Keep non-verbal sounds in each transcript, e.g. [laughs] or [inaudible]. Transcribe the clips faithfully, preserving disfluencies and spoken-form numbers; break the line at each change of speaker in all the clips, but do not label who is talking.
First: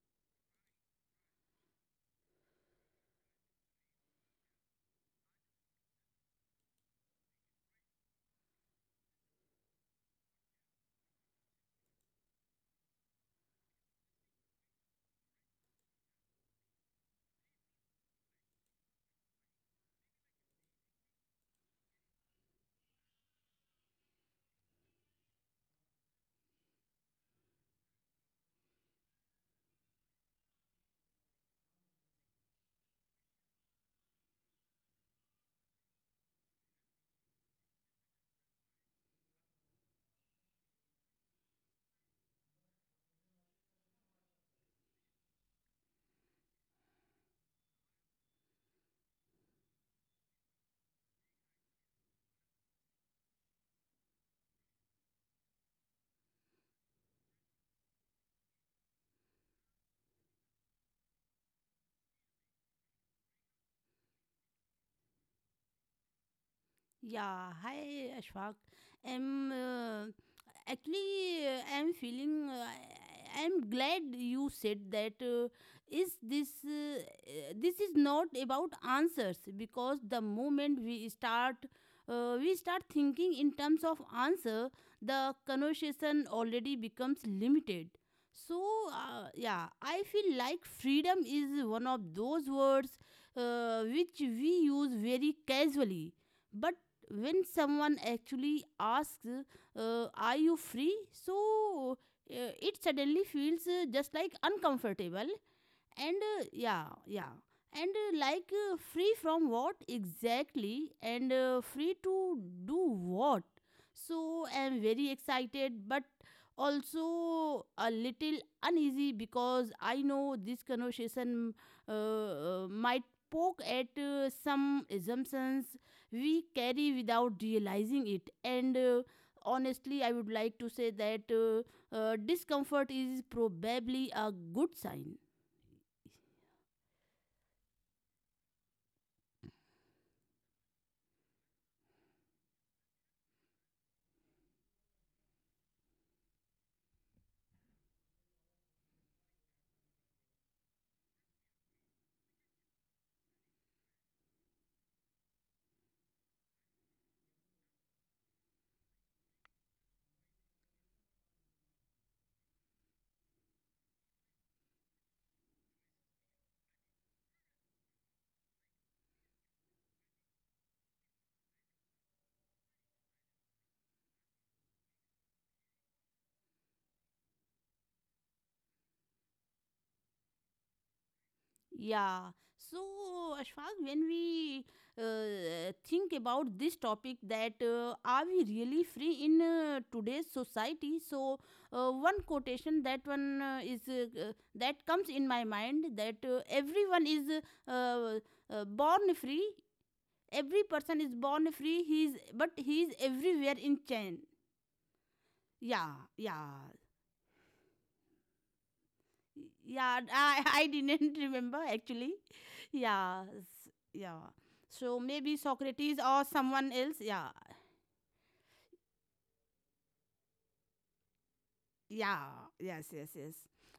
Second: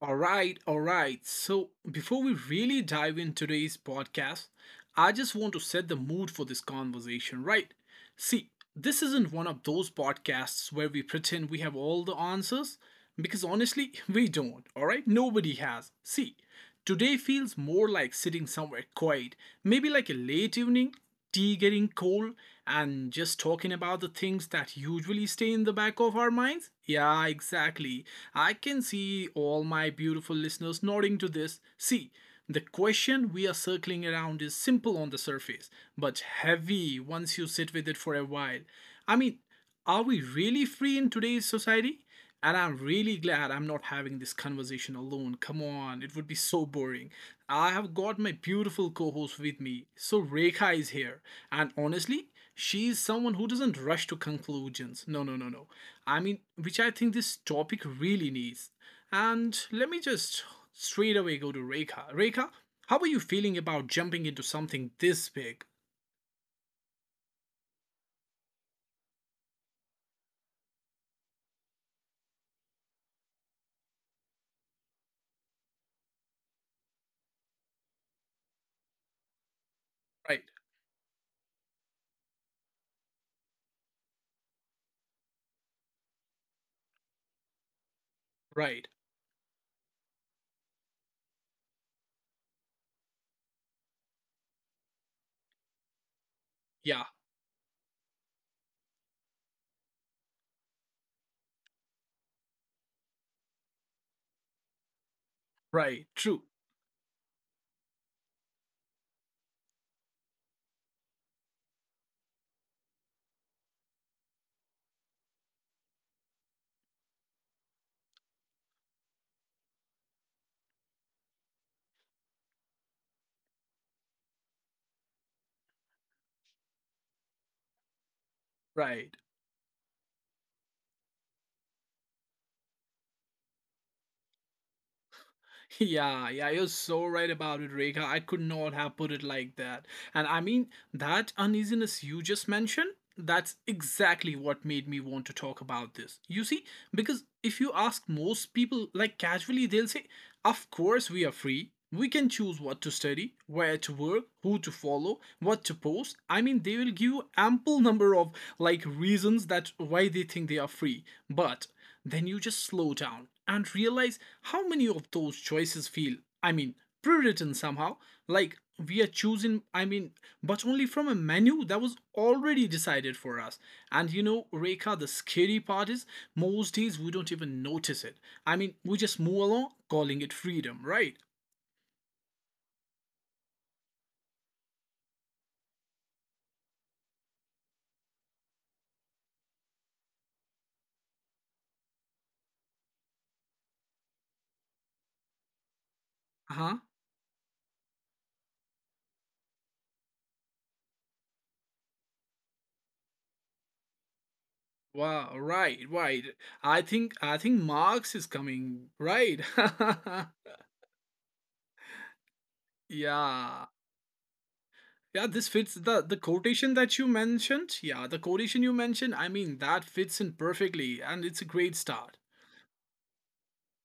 All right, all right. So, before we really dive into today's podcast, I just want to set the mood for this conversation, right? See, this isn't one of those podcasts where we pretend we have all the answers, because honestly, [laughs] we don't, all right? Nobody has. See, today feels more like sitting somewhere quiet, maybe like a late evening, tea getting cold, and just talking about the things that usually stay in the back of our minds. Yeah, exactly. I can see all my beautiful listeners nodding to this. See, the question we are circling around is simple on the surface, but heavy once you sit with it for a while. I mean, are we really free in today's society? And I'm really glad I'm not having this conversation alone. Come on, it would be so boring. I have got my beautiful co host with me. So, Rekha is here. And honestly, she is someone who doesn't rush to conclusions. No, no, no, no. I mean, which I think this topic really needs. And let me just straight away go to Rekha. Rekha, how are you feeling about jumping into something this big?
Yeah, hi Ashfaq. I'm uh, actually uh, I'm feeling uh, I'm glad you said that uh, is this uh, uh, This is not about answers because
Right,
the moment we start uh, we start thinking in terms of answer, the conversation already becomes limited. So
right.
uh, yeah, I feel like freedom is one of those words uh, which we use very casually, but
Yeah,
when someone actually asks, uh, are you free? so uh, it suddenly feels uh, just like uncomfortable,
right.
and
True,
uh, yeah yeah and uh, like uh, free from what exactly, and uh, free to do what? So I'm very excited but also a little uneasy because I know this conversation uh, uh, might poke at uh, some assumptions we carry without realizing it, and uh,
right.
honestly I would like to say that uh, uh, discomfort is probably a good sign.
[laughs] Yeah, yeah, you're so right about it, Rekha. I could not have put it like that. And I mean, that uneasiness you just mentioned, that's exactly what made me want to talk about this. You see, because if you ask most people, like casually, they'll say, Of course, we are free. We can choose what to study, where to work, who to follow, what to post. I mean, they will give you ample number of like reasons that why they think they are free, but then you just slow down and realize how many of those choices feel, I mean, pre-written somehow, like we are choosing, I mean, but only from a menu that was already decided for us. And you know, Reka, the scary part is, most days we don't even notice it. I mean, we just move along calling it freedom, right?
Yeah. So, Ashfaq, when we uh, think about this topic, that uh, are we really free in uh, today's society? So, uh, one quotation that one uh, is uh, uh, that comes in my mind that uh,
Uh-huh.
everyone is uh, uh, born free. Every person is born free. He is, but he is everywhere in chain.
Wow, right,
Yeah,
right.
yeah.
I think i think Marx is coming, right?
Yeah, i
[laughs]
i didn't [laughs] remember actually. yeah
Yeah.
s- yeah So
Yeah,
maybe
this fits the
Socrates
the
or
quotation
someone
that
else,
you
yeah.
mentioned. Yeah, the quotation you mentioned, I mean, that fits in perfectly and it's a great start.
Yeah yes yes yes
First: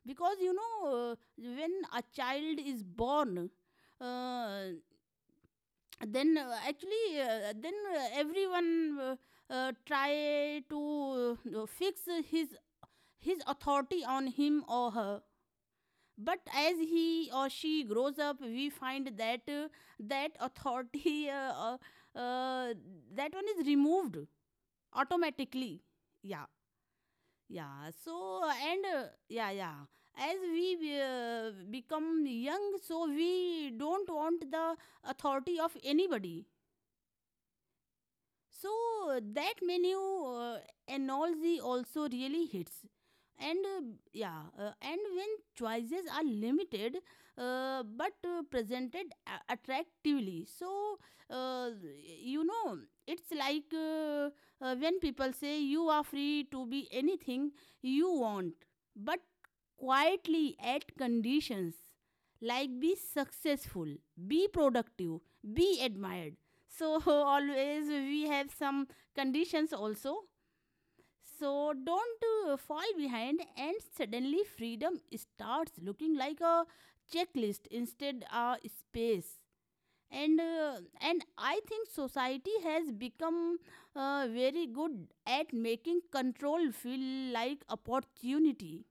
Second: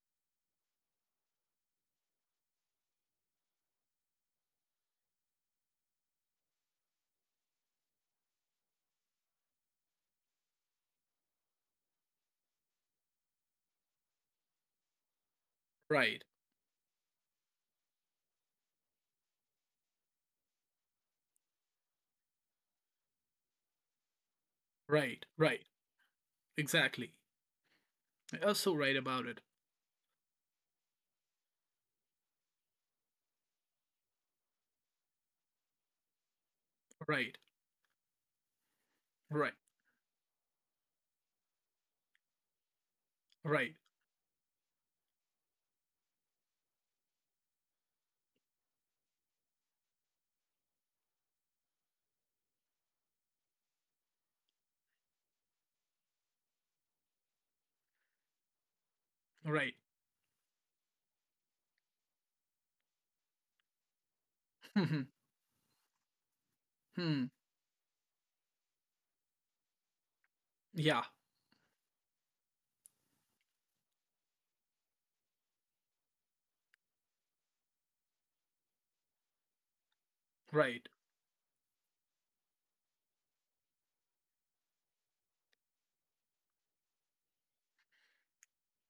Because you know, uh, when a child is born, uh, then uh, actually, uh, then uh, everyone uh, uh, try to uh, fix his his authority on him or her.
Right.
But as he or she grows up we find that uh, that authority [laughs] uh, uh, uh, that one is removed
Right. Right.
automatically, yeah,
Exactly.
yeah. so
You're
uh,
so
and
right
uh,
about it.
yeah yeah as we uh, become young, so we don't want the authority of anybody.
Right.
So uh,
Right.
that menu uh, analogy also really hits. And
Right.
uh, yeah, uh, and when choices are limited uh, but uh, presented a- attractively, so uh, you know, it's like uh, uh, when people say you are free to be anything you want, but
Right.
quietly at conditions like be successful, be
[laughs] Hmm.
productive, be admired. So [laughs]
Hmm.
always we have some conditions also.
Yeah.
So, don't uh, fall behind, and suddenly freedom starts looking like a checklist instead a space. and uh,
Right.
and I think society has become uh, very good at making control feel like opportunity.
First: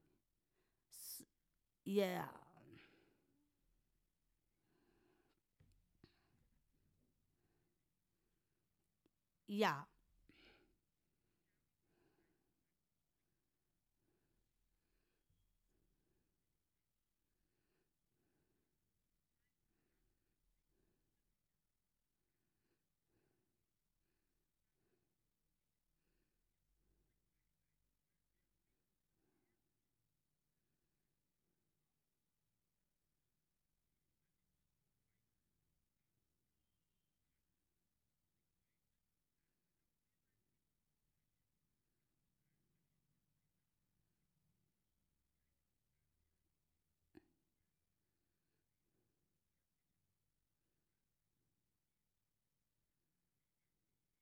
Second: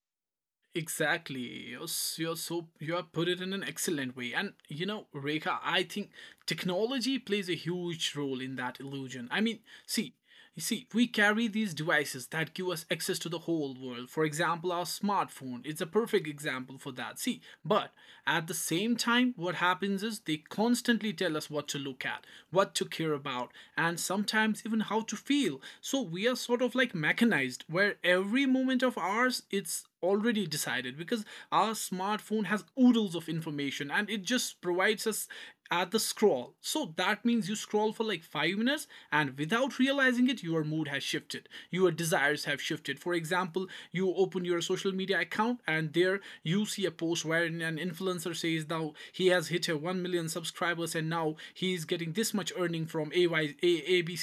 S-
Exactly. You're, s-
yeah
you're so you have put it in an excellent way. And you know, Rekha, I think technology plays a huge role in that illusion. I mean,
Yeah,
see, you see, we carry these devices that give us access to the whole world. For example, our smartphone. It's a perfect example for that. See, but at the same time, what happens is they constantly tell us what to look at, what to care about, and sometimes even how to feel. So we are sort of like mechanized, where every moment of ours it's already decided because our smartphone has oodles of information and it just provides us at the scroll. So that means you scroll for like 5 minutes and without realizing it your mood has shifted. Your desires have shifted. For example, you open your social media account and there you see a post where an influencer says now he has hit a 1 million subscribers and now he is getting this much earning from A Y,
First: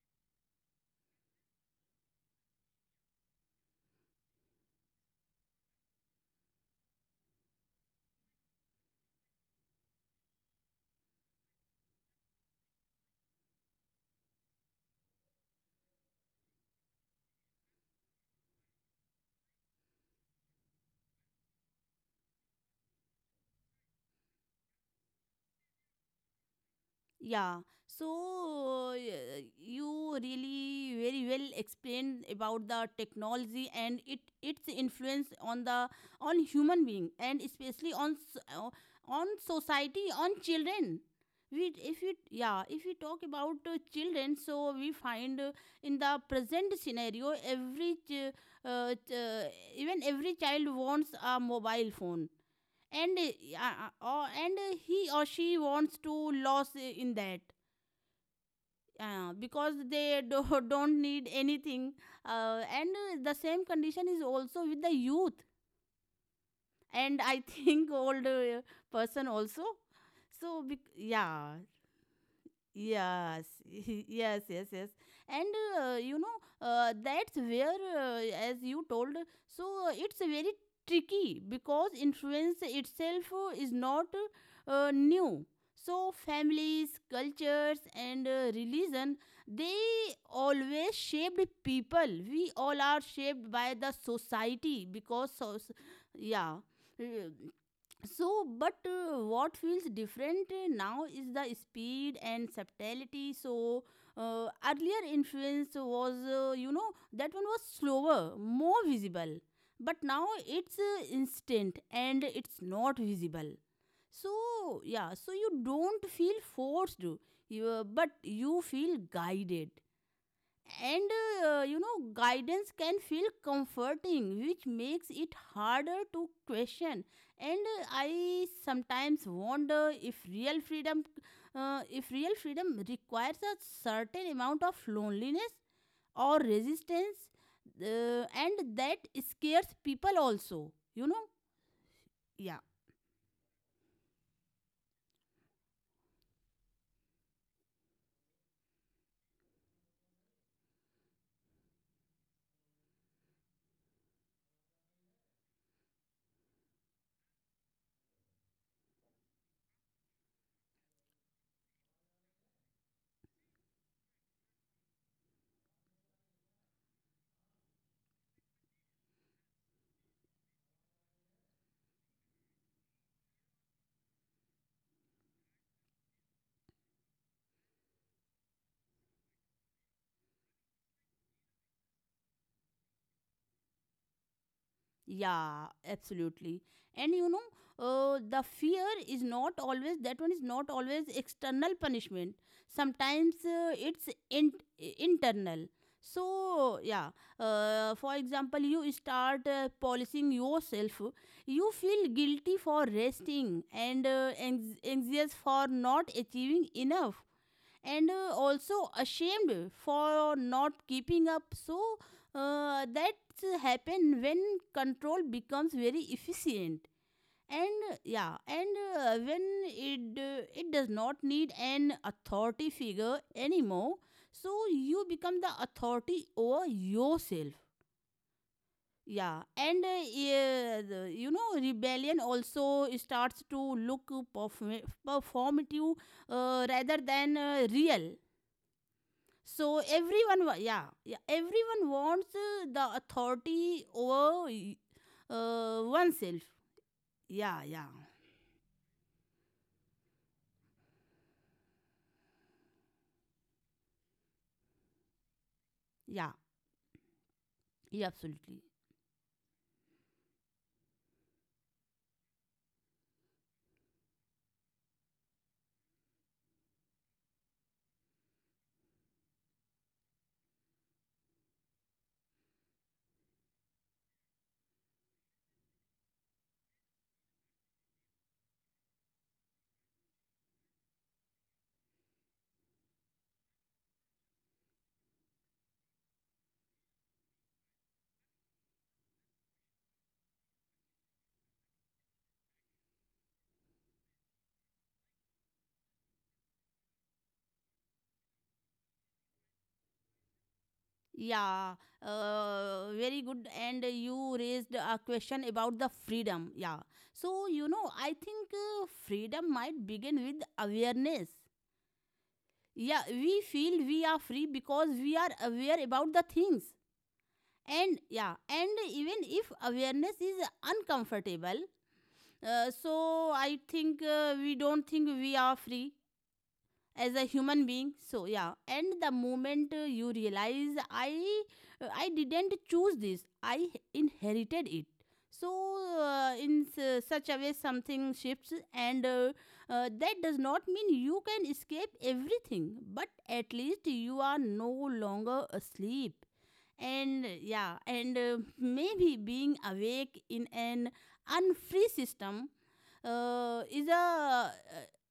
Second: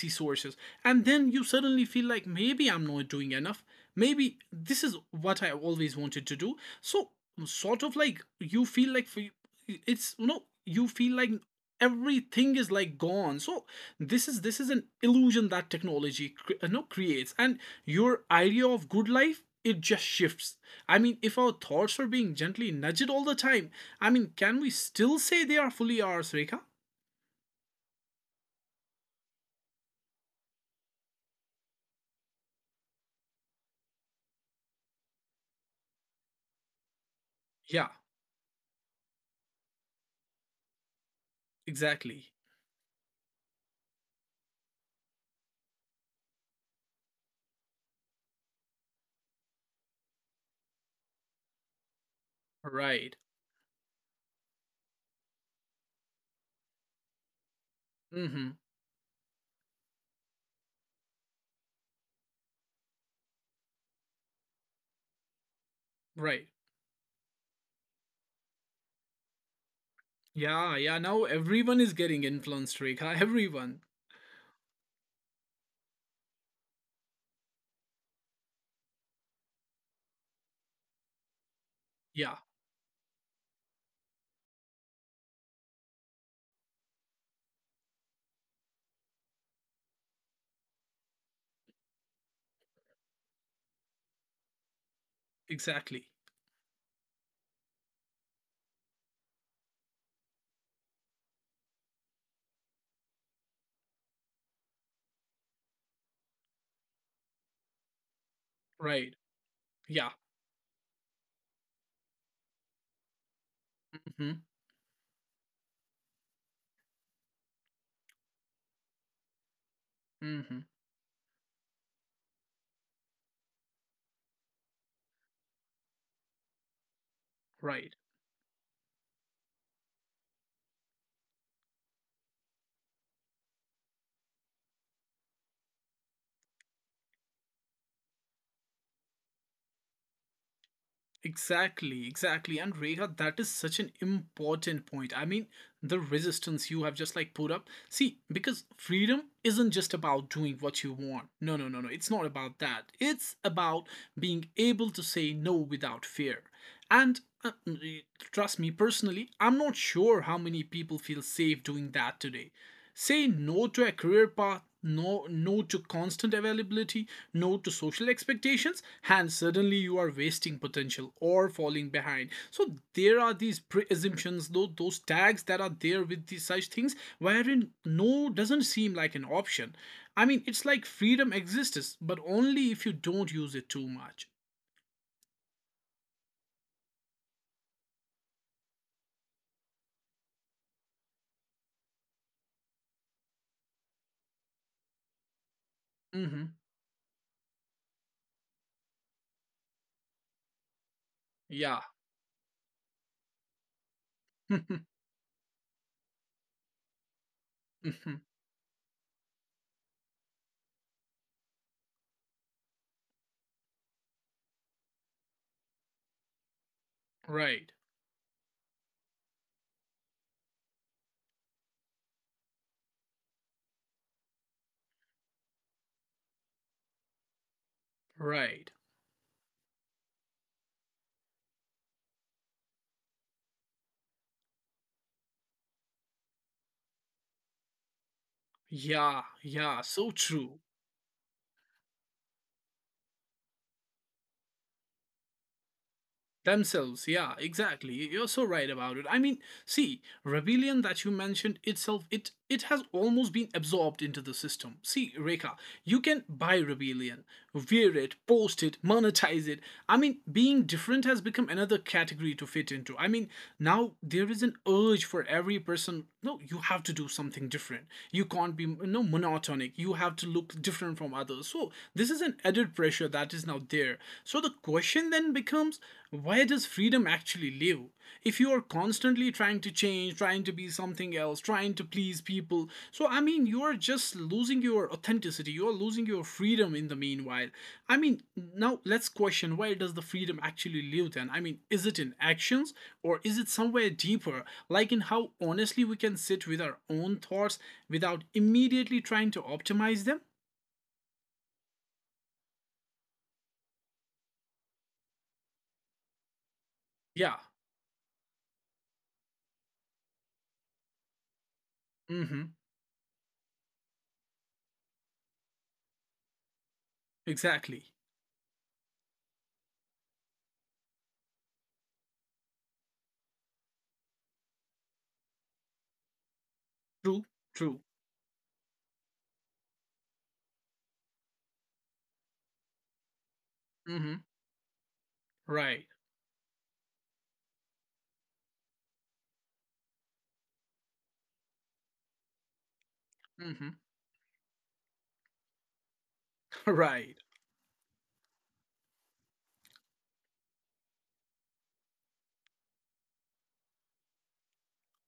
sources. And then you suddenly feel like maybe I'm not doing enough, maybe this is what I always wanted to do. So sort of like you feel like for you, it's you know you feel like everything is like gone. So this is this is an illusion that technology cre- you know, creates and your idea of good life it just shifts. I mean, if our thoughts are being gently nudged all the time, I mean, can we still say they are fully ours, Rekha?
yeah. So uh, you really very well explained about the technology and it its influence on the on human being and
Yeah,
especially on s- uh, on society, on children. We if we
exactly,
yeah if we talk about uh, children, so we find uh, in the present scenario every ch- uh, ch- uh, even every child wants a mobile phone.
right.
And uh, uh, uh, and uh, he or she wants to lose in that
Mm-hmm,
uh, because they do, [laughs] don't need anything. Uh, and uh, The same condition is also with the youth,
right.
and I think [laughs] older person also. so
Yeah,
bec-
yeah. Now
yeah
everyone is getting influenced, Rekha.
Yes, [laughs]
Everyone.
yes, yes, yes. And uh, you know, uh, that's where, uh, as you told, so uh, it's very tricky because
Yeah,
influence itself uh, is not uh, new. So, families, cultures, and uh, religion, they always shaped people. We all are shaped by the society because, so,
exactly.
yeah. Uh, so but uh, what feels different uh, now is the speed and subtlety. So uh, earlier influence was uh, you know, that one was slower, more
Right.
visible, but
Yeah.
now it's uh, instant and it's not visible.
Hmm.
So yeah, so you don't feel forced, you, uh, but you feel guided.
Hmm.
And uh, you know, guidance can feel comforting, which makes it harder to question. And uh,
Right.
I sometimes wonder if real freedom uh, if real freedom requires a certain amount of loneliness or resistance, uh, and that scares people also, you know.
Exactly,
Yeah,
exactly. And Rekha, that is such an important point. I mean, the resistance you have just like put up. See, because freedom isn't just about doing what you want. No, no, no, no. It's not about that. It's about being able to say no without fear. And uh, trust me, personally, I'm not sure how many people feel safe doing that today. Say no to a career path, no no to constant availability, no to social expectations, and suddenly you are wasting potential or falling behind. So there are these pre-assumptions, though those tags that are there with these such things, wherein no doesn't seem like an option. I mean, it's like freedom exists, but only if you don't use it too much.
yeah, absolutely. And you know, uh, the fear is not always, that one is not always external punishment. Sometimes uh, it's in, internal.
Hmm.
So yeah, uh, for example, you start uh, policing yourself. You
Yeah.
feel guilty for resting and uh, anx-
[laughs]
anxious for not achieving enough, and
Mhm.
uh, also ashamed for not keeping up. So uh, that happen when control becomes very efficient,
Right,
and uh, yeah and uh, when it uh, it does not need an authority figure anymore, so you become the authority over yourself,
right.
yeah. And uh, yeah, the- you know, rebellion also starts to look perform- performative uh, rather than uh, real.
Yeah, yeah,
So
so
everyone, wa-
true.
yeah, yeah, everyone wants uh, the authority over uh, oneself.
Themselves, yeah,
Yeah, yeah,
exactly. You're so right about it. I mean, see, rebellion that you mentioned itself, it it has almost been absorbed into the system. See, Reka, you can
yeah,
buy rebellion, wear
yeah,
it, post
absolutely.
it, monetize it. I mean, being different has become another category to fit into. I mean, now there is an urge for every person. No, you have to do something different. You can't be, you know, monotonic. You have to look different from others. So this is an added pressure that is now there. So the question question then becomes, where does freedom actually live? If you are constantly trying to change, trying to be something else, trying to please people, so I mean, you are just losing your authenticity, you are losing your freedom in the meanwhile. I mean, now let's question, where does the freedom actually live then? I mean, is it in actions or is it somewhere deeper, like in how honestly we can sit with our own thoughts without immediately trying to optimize them?
Yeah, uh, very good. And you raised a question about the freedom. Yeah.
Yeah,
So, you know, I think uh, freedom might begin with awareness.
mm hmm,
Yeah, we feel we are free because we are aware about the things.
exactly.
And yeah, and even if awareness is uncomfortable, Uh, so I think uh, we don't think we are free as a
True,
human
true.
being. So yeah, and the moment uh, you realize I uh, I didn't choose this, I
Mm hmm,
inherited it. So
right.
uh, in s- such a way, something shifts, and uh, uh, that does not mean you can escape everything, but at
Hmm.
least
[laughs]
you are no longer asleep.
Right.
And yeah, and uh, maybe being awake in an unfree system uh, is a uh,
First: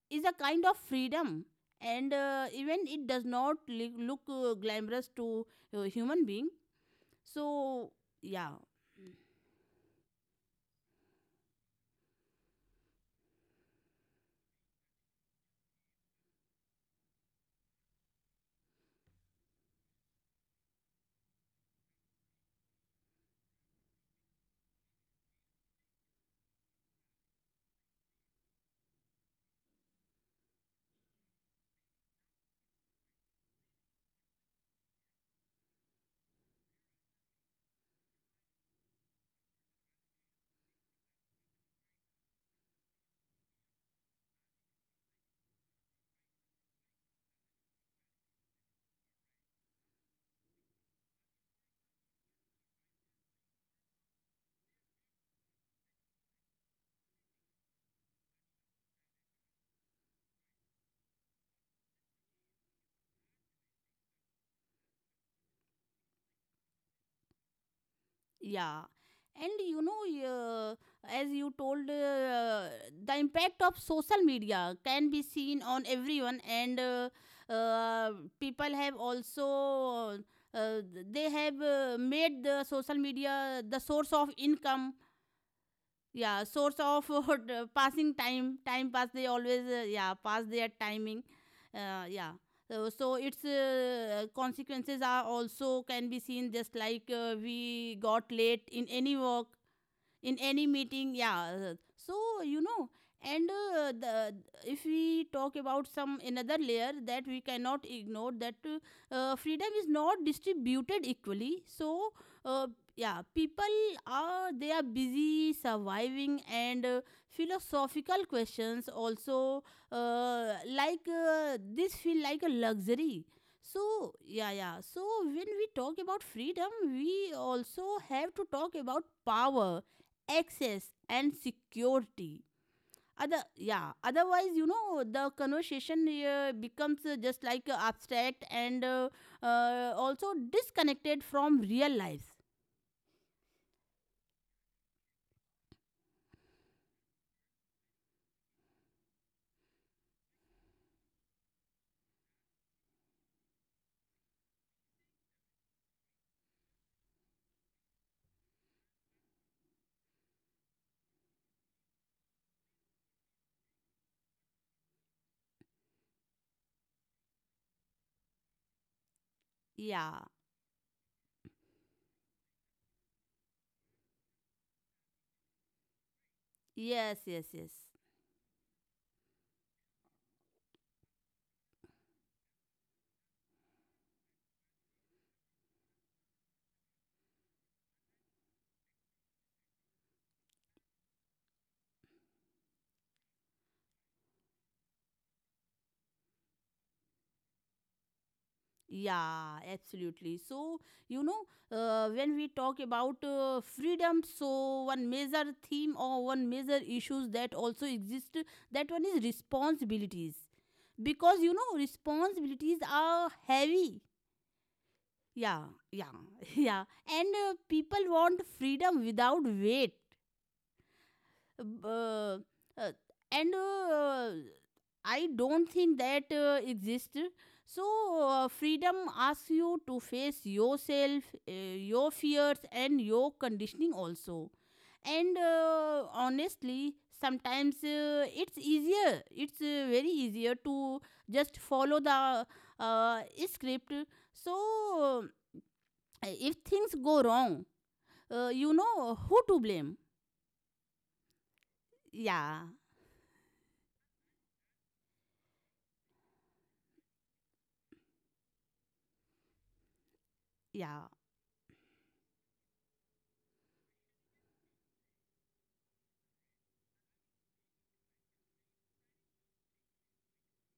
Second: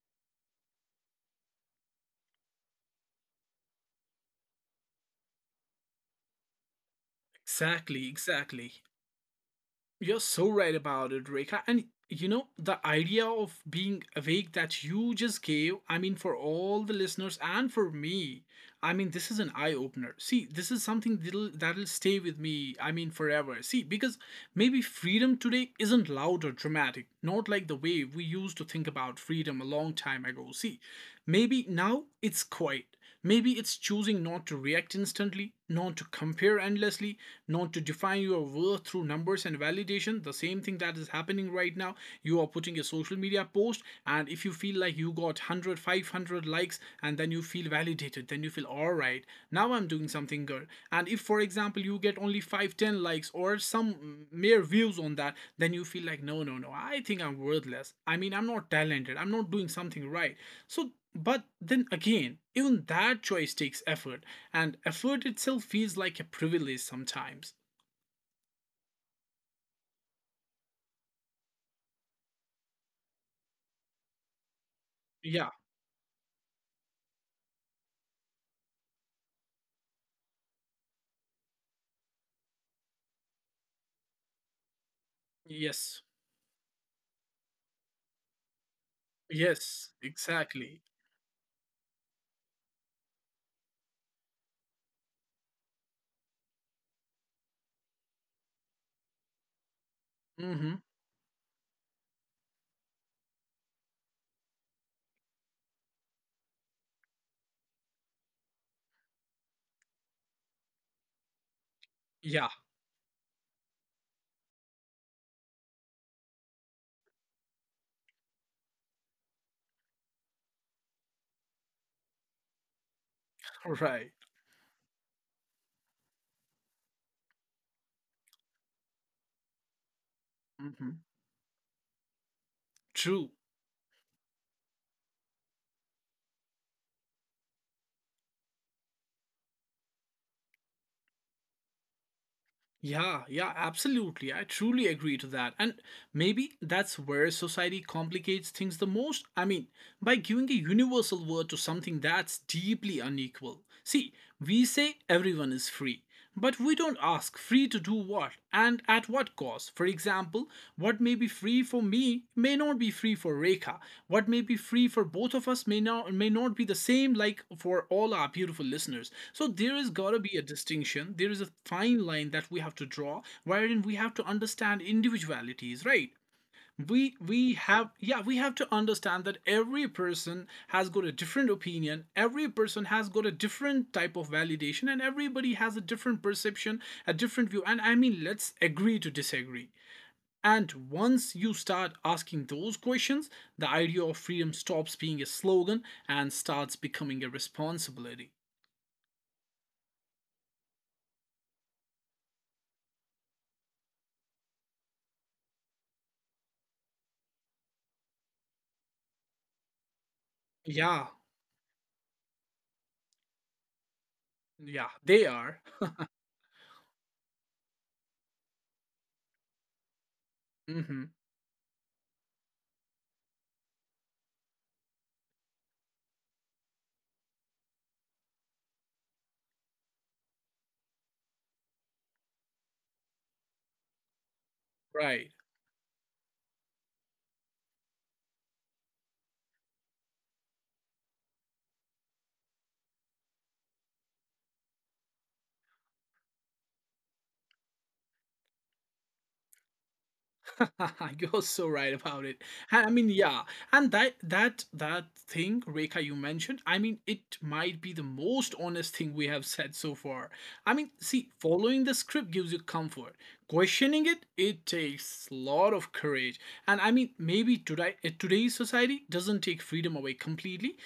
is a kind of freedom, and uh, even it does not li- look uh, glamorous to uh, human being, so
Exactly.
yeah.
Exactly. You're so right about it, Rekha. And you know, the idea of being awake that you just gave, I mean, for all the listeners and for me, I mean, this is an eye opener. See, this is something that'll, that'll stay with me, I mean, forever. See, because maybe freedom today isn't loud or dramatic, not like the way we used to think about freedom a long time ago. See, maybe now it's quiet. Maybe it's choosing not to react instantly, not to compare endlessly, not to define your worth through numbers and validation. The same thing that is happening right now. You are putting a social media post, and if you feel like you got one hundred, five hundred likes, and then you feel validated, then you feel all right, now I'm doing something good. And if, for example, you get only five, ten likes or some mere views on that, then you feel like, no, no, no, I think I'm worthless. I mean, I'm not talented, I'm not doing something right. So but then again, even that choice takes effort, and effort itself feels like a privilege sometimes.
Yeah, and you know, uh, as you told, uh, the impact of social media can be
Yeah,
seen on everyone, and uh, uh, people have also uh, they have uh, made the social media the source of income,
yes,
yeah, source of [laughs] uh, passing time, time pass, they always uh,
yes,
yeah, pass their
exactly.
timing. uh, yeah so, so its uh, consequences are also can be seen, just like uh, we got late in any work, in any
Mm-hmm.
meeting, yeah. Uh, so you know, and uh, the, if we talk about some another layer that we cannot ignore, that uh, uh, freedom is not distributed equally. So
Yeah,
uh, yeah, people are, they are busy surviving, and uh, philosophical questions also uh, like uh, this feel like a luxury.
[laughs] right.
So yeah yeah so when we talk about freedom, we also have to talk about power, access
Mm-hmm.
and security.
True.
Other yeah otherwise, you know, the conversation uh, becomes uh, just like uh, abstract, and uh, uh, also disconnected from real lives.
Yeah, yeah, absolutely. I truly agree to that. And maybe that's where society complicates things the most. I mean, by giving a universal word to something that's deeply unequal. See, we say everyone is free, but we don't ask free to do what and at what cost. Was. For example, what may be free for me may not be free for Rekha. What may be free for both of us may not may not be the same, like for all our beautiful listeners. So there is gotta
yeah
be a distinction. There is a fine line that we have to draw wherein we have to understand individualities, right? we
yes yes
we
yes
have, yeah, we have to understand that every person has got a different opinion, every person has got a different type of validation, and everybody has a different perception, a different view, and, I mean, let's agree to disagree. And once you start asking those questions, the idea of freedom stops being a slogan and starts becoming a responsibility.
yeah, absolutely. So you know, uh, when we talk about uh, freedom, so one major theme or one major issues that also exist, that one is responsibilities.
Yeah,
Because you know, responsibilities are heavy.
yeah, they are.
Yeah, yeah, [laughs] yeah. And uh, people want freedom without weight.
Hmm,
Uh, uh, and uh, I don't think that uh, exists. So, uh, freedom asks you to face yourself, uh, your fears, and your conditioning also.
right.
And uh, honestly, sometimes uh, it's easier, it's uh, very easier to just follow the uh, script. So, uh, if things go wrong, uh, you know who to blame.
[laughs] You're so right about it.
Yeah,
And I mean, yeah, and that that that thing, Rekha, you mentioned. I mean, it might be the most honest thing we have said so far. I mean,
yeah,
see, following the script gives you comfort. Questioning it, it takes a lot of courage. And I mean, maybe today uh, today's society doesn't take freedom away completely.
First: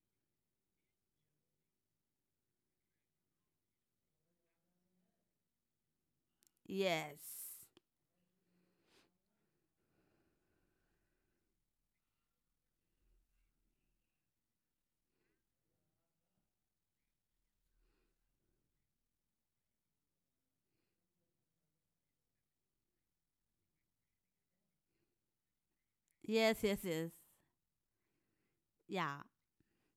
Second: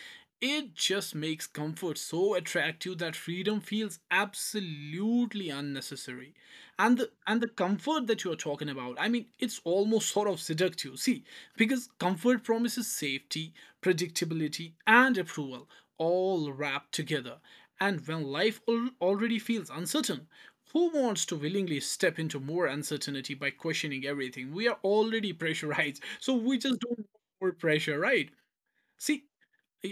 It just makes comfort so attractive that freedom feels absolutely unnecessary. And the
yes,
and the comfort that you're talking about, I mean, it's almost sort of seductive, see, because comfort promises safety, predictability, and approval, all wrapped together. And when life al- already feels uncertain, who wants to willingly step into more uncertainty by questioning everything? We are already [laughs] pressurized, so we
yes, yes,
just don't
yes,
want more pressure, right?
yeah.
See,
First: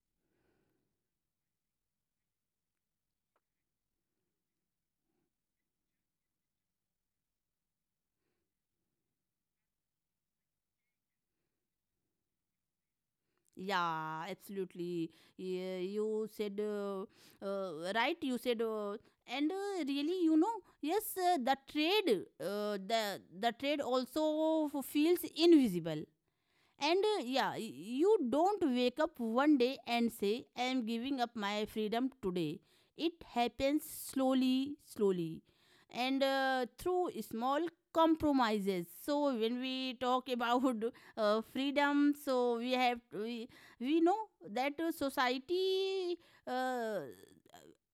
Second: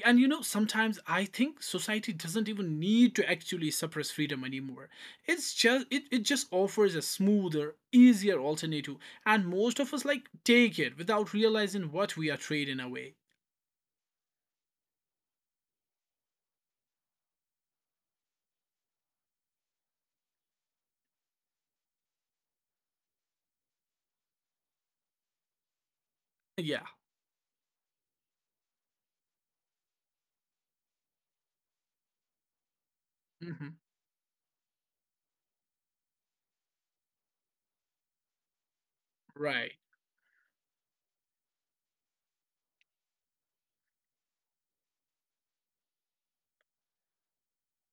and you know, sometimes I think society doesn't even need to actually suppress freedom anymore. It's just it, it just offers a smoother, easier alternative, and most of us like take it without realizing what we are trading away.
Yeah, absolutely. Yeah, you said uh, uh, right. You said, uh, and uh, really, you know, yes, uh, the trade, uh, the the trade also f- feels invisible.
Yeah.
And uh, yeah, you don't wake up one day and say, I am giving up my freedom today. It
Hmm.
happens slowly, slowly, and uh, through small compromises. So, when
Right.
we talk [laughs] about uh, freedom, so we have, we, we know that uh, society. Uh,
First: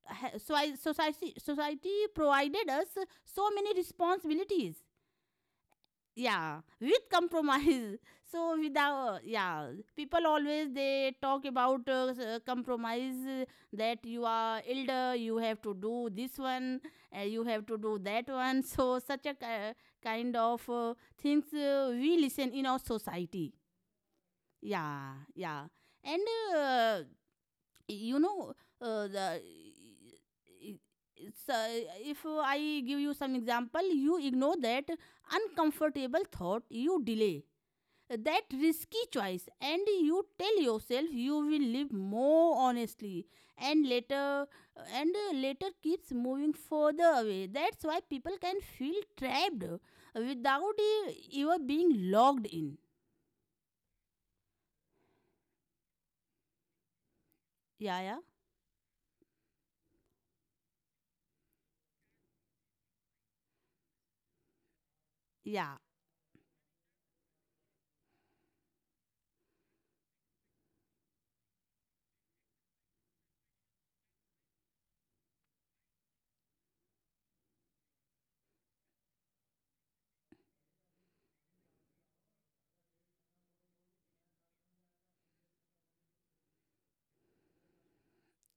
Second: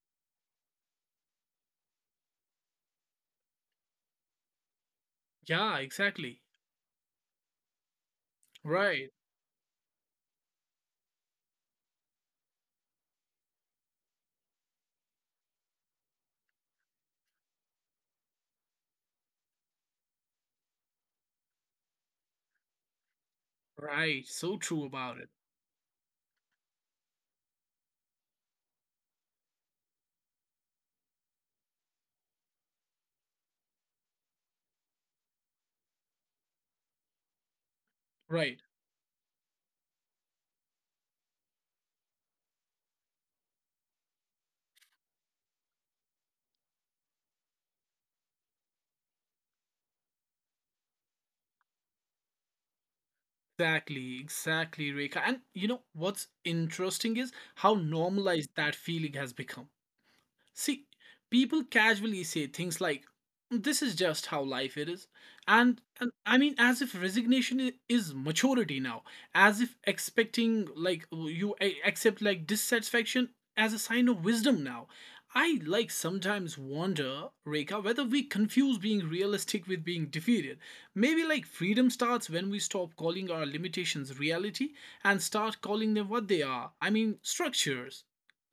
ha- so I, society society provided us so many responsibilities,
Yeah, exactly.
yeah, with compromise. [laughs] so
Right,
without yeah People always, they talk about uh, s- uh, compromise, uh, that you are elder, you have to do this one, uh, you have to do that one. [laughs] So such a ki- kind of uh, things uh, we listen in our society,
right. So true
yeah,
about it.
yeah. And uh, you know, uh, the it's, uh, if I give you some example, you ignore that uncomfortable thought, you delay that
Right.
risky choice, and you tell yourself you will live more honestly. And later, and uh, later keeps moving further away. That's why people can feel trapped without e- ever being logged in,
Exactly, exactly, Reka, and you know what's interesting is how
yeah. yeah
normalized that feeling has become. See, people casually say things like, this is just how life it is.
yeah
And, and I mean, as if resignation i- is maturity now, as if expecting, like, you a- accept, like, dissatisfaction as a sign of wisdom now. I, like, sometimes wonder, Reka, whether we confuse being realistic with being defeated. Maybe, like, freedom starts when we stop calling our limitations reality and start calling them what they are. I mean, structures,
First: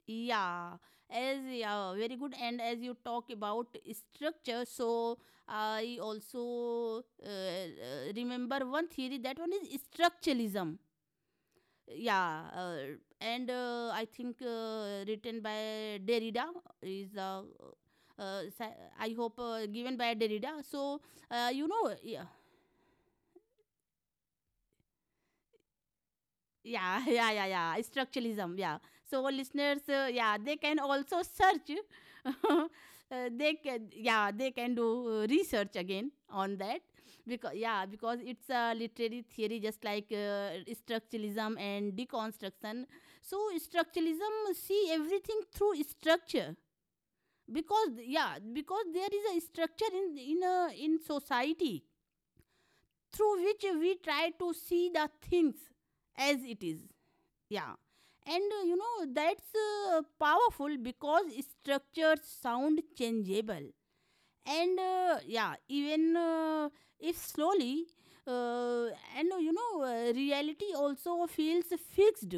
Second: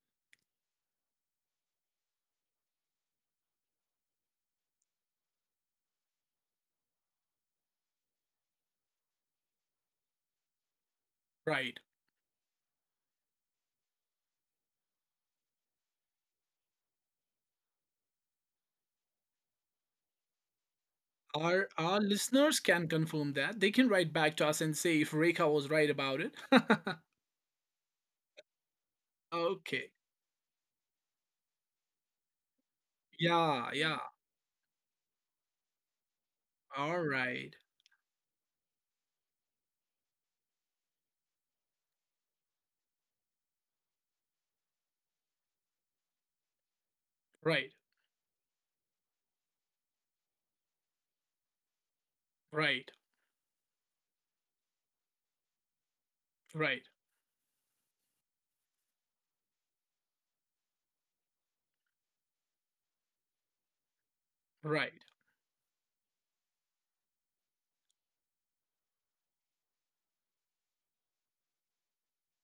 yeah as yeah, very good. And as you talk about structure, so I also uh, uh, remember one theory, that one is structuralism.
right?
Yeah, uh, and uh, I think uh, written by Derrida, is uh, uh, sci- I hope uh, given by Derrida. So uh, you
Our
know,
our
yeah,
listeners can confirm that. They can write back to us and say if Rekha was right about it. [laughs]
yeah [laughs] yeah, yeah, yeah, structuralism, yeah. So listeners,
Okay.
uh, yeah, they can also search. [laughs] uh, they
Yeah,
can
yeah.
yeah they can do uh, research again on that.
All
Because
right.
yeah, because it's a literary theory, just like uh, structuralism and deconstruction. So structuralism see everything through structure,
Right.
because yeah, because there is a structure in in a, in society,
Right.
through which we try to see the things as it
Right.
is, yeah. And uh, you know, that's uh, powerful because structures sound changeable, and
Right.
uh, yeah, even uh, If slowly. uh, and uh, you know uh, reality also feels fixed.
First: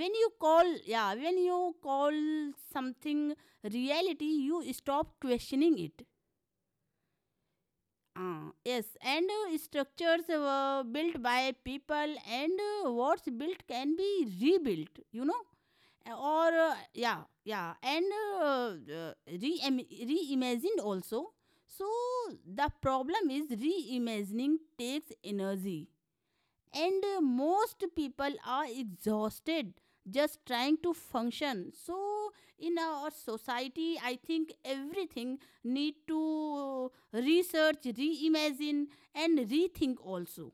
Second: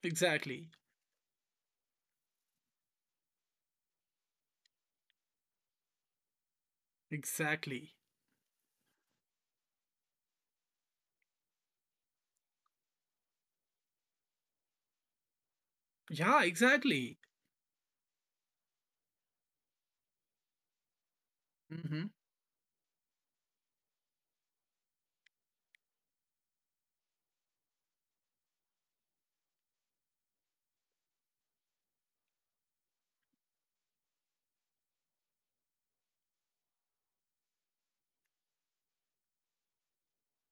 When you
Exactly.
call, yeah, when you call something reality, you stop questioning it.
Exactly.
Uh, yes, and uh, structures were built by people. And uh, what's built can be rebuilt you know Eh,
Yeah,
or uh,
exactly.
yeah, yeah. And uh, uh, re-im- reimagined also. So
Hmm.
the problem is reimagining takes energy, and uh, most people are exhausted just trying to function. So in our society I think everything need to research, reimagine, and rethink also.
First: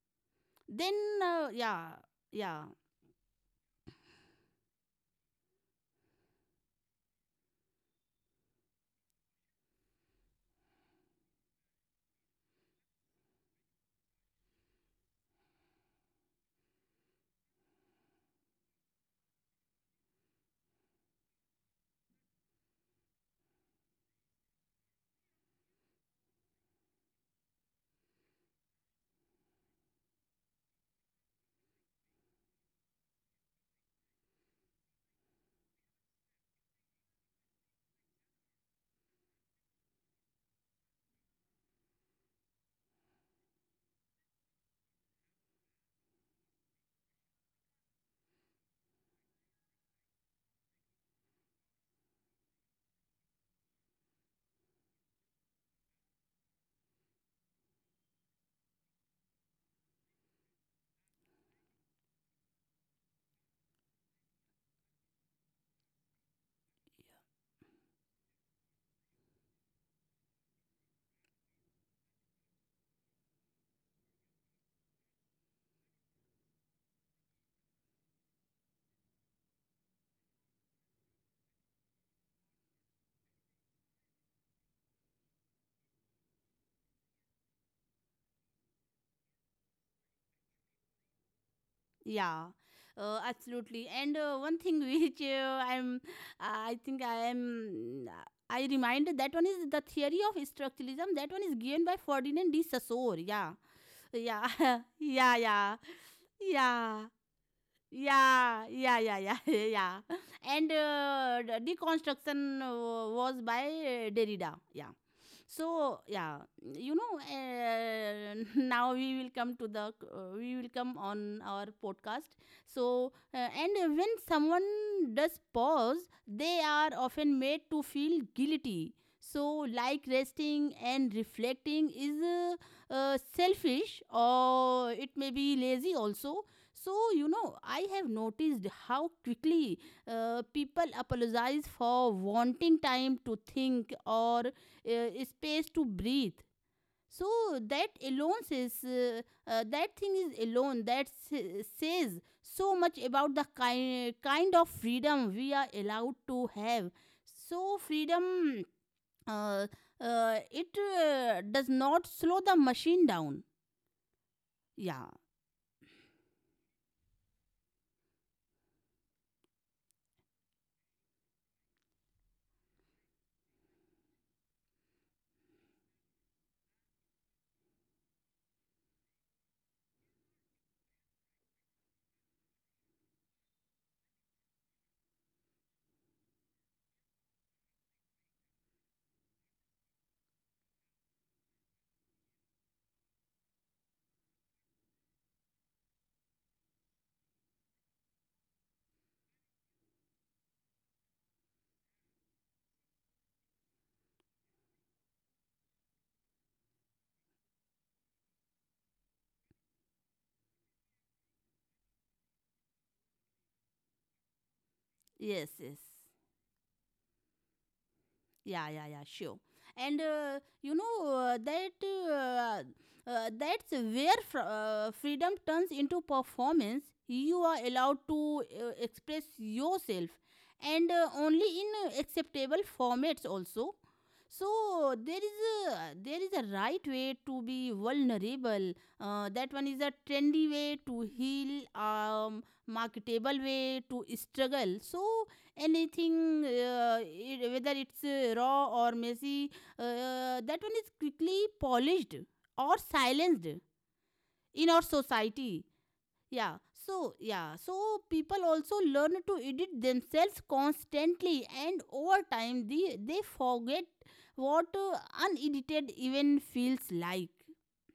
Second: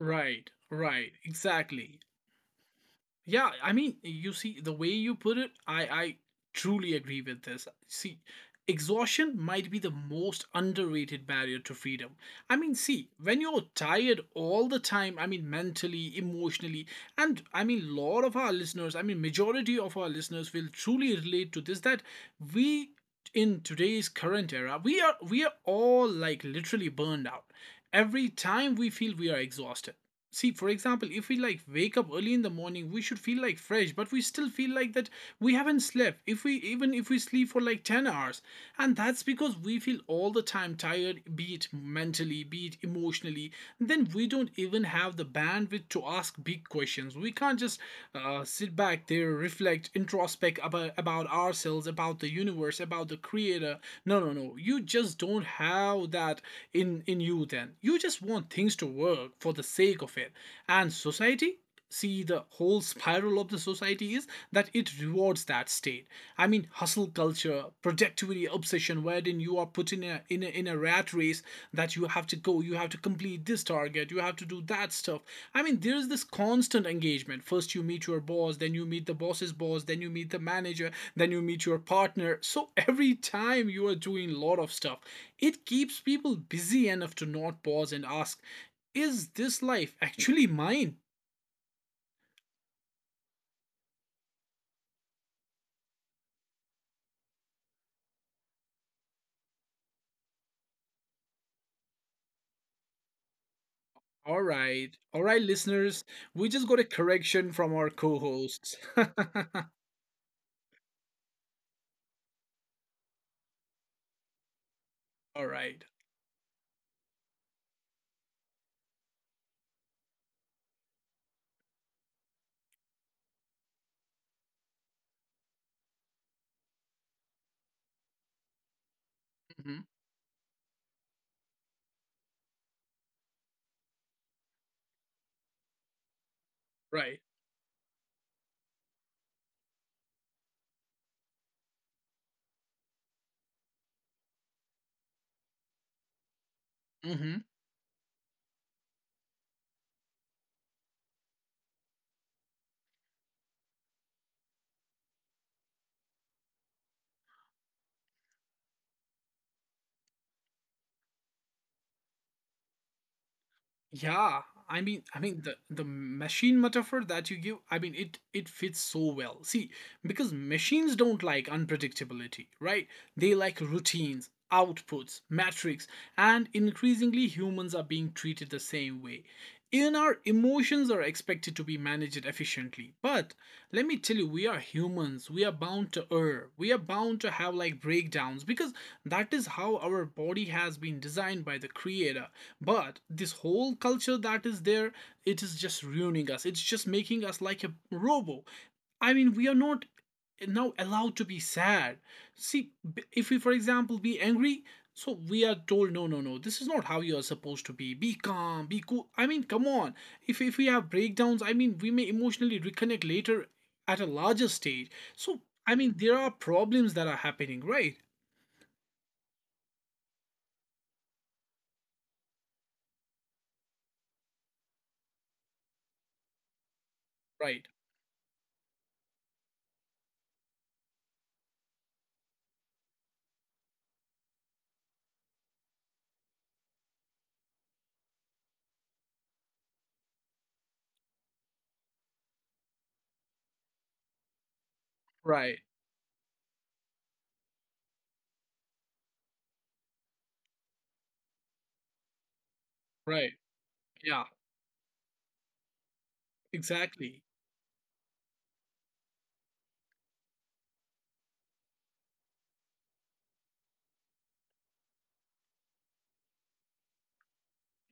Right.
Then
Right.
uh, yeah,
Exactly.
yeah.
Yeah, I mean, you see, the way you put it, I, I truly agree with this. See, exhaustion might be the most underrated barrier to freedom. I mean, see, when you're tired all the time, I mean, mentally, emotionally, and I mean, lot of our listeners, I mean, majority of our listeners will truly relate to this, that we, in today's current era, we are we are all like literally burned out. Every time we feel we are exhausted. See, for example, if we like wake up early in the morning, we should feel like fresh, but we still feel like that we haven't slept, if we, even if we sleep for like ten hours. And that's because we feel all the time tired, be it mentally, be it emotionally. Then we don't even have the bandwidth to ask big questions. We can't just uh, sit back there, reflect, introspect about, about ourselves, about the universe, about the creator. No, no, no. You just don't have that in, in you then. You just want things to work for the sake of it. And society? See, the whole spiral of the society is that it rewards that state. I mean, hustle culture, productivity obsession, wherein you are put in a, in a in a rat race, that you have to go, you have to complete this target, you have to do that stuff. I mean, there's this constant engagement. First you meet your boss, then you meet the boss's boss, then you meet the manager, then you meet your partner. So every time you are doing a lot of stuff, it keeps people busy enough to not pause and ask, is this life actually mine?
Yeah, uh, absolutely. And uh, one thing [laughs] which uh, I'm, uh, I think I am, uh, I remind that one is the theory of structuralism. That one is given by Ferdinand de Saussure. Yeah,
All
yeah, [laughs]
right. All
yeah,
right,
yeah,
listeners. We just got a
yeah.
correction from our co
Yeah,
hosts. [laughs]
yeah,
All
yeah, yeah, [laughs] yeah. And uh, the deconstruction uh, was by uh, Derrida. Yeah,
right.
so yeah, you know, uh, [laughs] now we will come to the uh, we will come on our podcast. So uh, and uh, when someone does pause, they are often made to feel guilty. So
Mhm.
like resting and reflecting is uh, uh, selfish, or it may be lazy also. So
Right.
you know I have noticed how quickly uh, people apologize for wanting time to think or uh, space to breathe.
Hmm.
So that alone says, uh, uh, that thing is alone, that sa- says so much about the ki- kind of freedom we are allowed to have. So freedom, uh, uh, it uh, does not slow the machine down.
Yeah, I mean,
Yeah.
I mean the the machine metaphor that you give, I mean it it fits so well. See, because machines don't like unpredictability, right? They like routines, outputs, metrics, and increasingly humans are being treated the same way. Even our emotions are expected to be managed efficiently. But let me tell you, we are humans. We are bound to err. We are bound to have like breakdowns, because that is how our body has been designed by the creator. But this whole culture that is there, it is just ruining us. It's just making us like a robo. I mean, we are not now allowed to be sad. See, if we, for example, be angry, so we are told, no, no, no, this is not how you are supposed to be. Be calm, be cool. I mean, come on. If, if we have breakdowns, I mean, we may emotionally reconnect later at a larger stage. So,
Yes,
I
yes.
mean, there are problems that are happening, right?
Yeah, yeah, yeah, sure. And uh, you know, uh, that uh, uh, that's where fr- uh, freedom turns into performance. You are
Right.
allowed to uh, express yourself, and uh, only in uh, acceptable formats also. So there is a, there is a right way to be vulnerable. Uh, that one is a trendy way to heal, um, marketable way to struggle. So
Right,
anything, uh, it- whether it's uh, raw or messy, uh, uh, that one is quickly polished or
right.
silenced
Yeah,
in our society. Yeah, so
exactly.
yeah, so people also learn to edit themselves constantly, and over time they, they forget what uh, unedited even feels like.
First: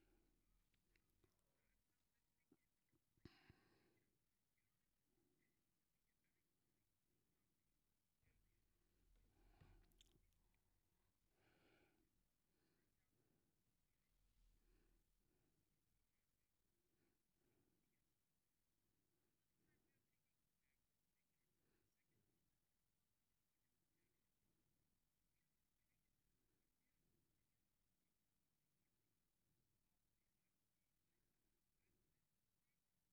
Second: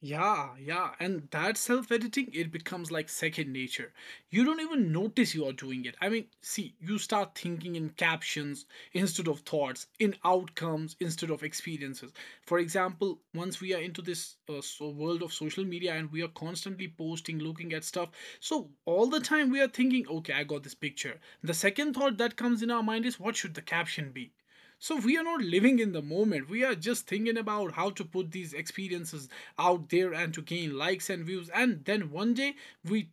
Yeah, yeah. And that self editing, it becomes like second nature. You don't even notice you are doing it. I mean, see, you start thinking in captions instead of thoughts, in outcomes instead of experiences. For example, once we are into this uh, so world of social media and we are constantly posting, looking at stuff, so all the time we are thinking, okay, I got this picture. The second thought that comes in our mind is, what should the caption be? So we are not living in the moment. We are just thinking about how to put these experiences out there and to gain likes and views. And then one day we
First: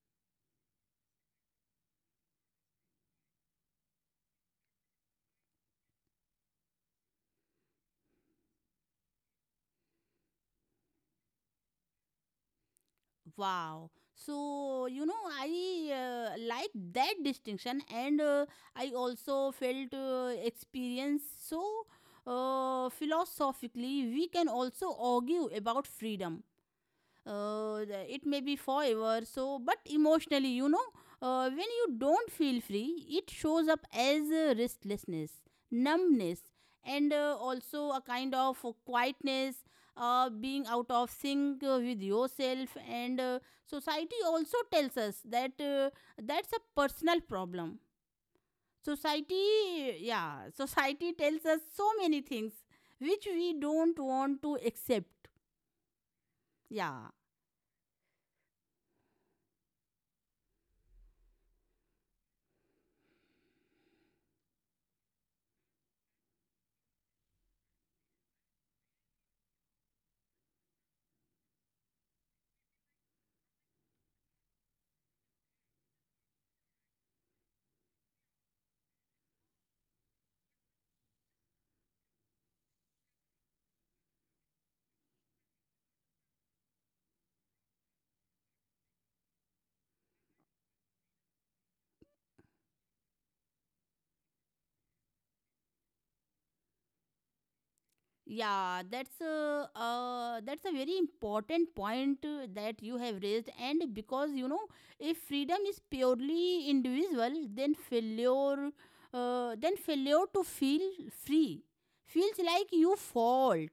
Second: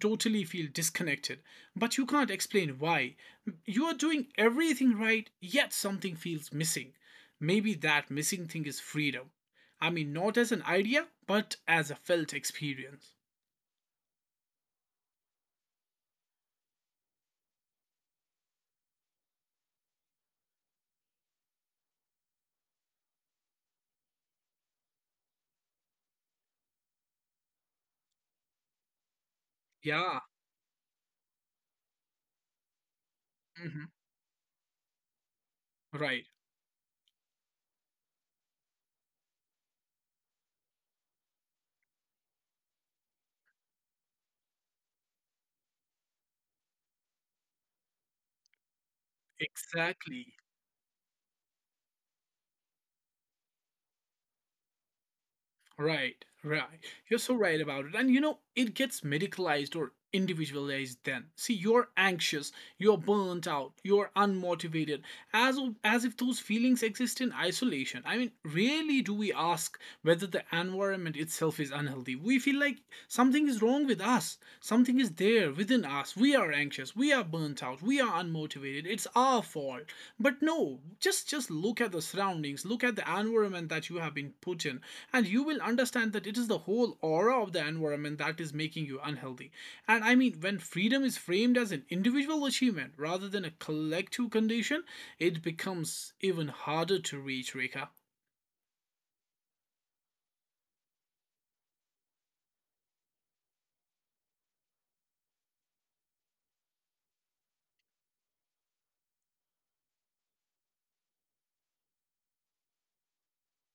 totally feel disconnected. But you can't explain why. You are doing everything right, yet something feels missing. Maybe that missing thing is freedom. I mean, not as an idea, but as a felt experience.
Wow. So, you know, I uh, like that distinction. And uh, I also felt uh, experience. So, uh, philosophically, we can also argue about freedom. Uh, the- it may be forever, so but
Yeah.
emotionally you know uh, when you don't feel free, it shows up
Mhm.
as uh, restlessness,
Right.
numbness, and uh, also a kind of uh, quietness, uh, being out of sync uh, with yourself. And uh, society also tells us that uh, that's a personal problem. Society,
Exactly.
yeah, society tells us so many things which we don't want to accept.
Right, right.
Yeah.
You're so right about it. And you know, it gets medicalized or individualized then. See, you're anxious, you're burnt out, you're unmotivated, as of, as if those feelings exist in isolation. I mean, rarely do we ask whether the environment itself is unhealthy. We feel like something is wrong with us. Something is there within us. We are anxious, we are burnt out, we are unmotivated. It's our fault. But no, just just look at the surroundings, look at the environment that you have been put in, and you will understand that it is the whole aura of the environment that is making you unhealthy. And I mean, when freedom is framed as an individual achievement rather than a collective condition, it becomes even harder to reach, Rekha.
Yeah, that's a, uh, that's a very important point uh, that you have raised. And because you know, if freedom is purely individual, then failure, uh, then failure to feel free feels like you fault.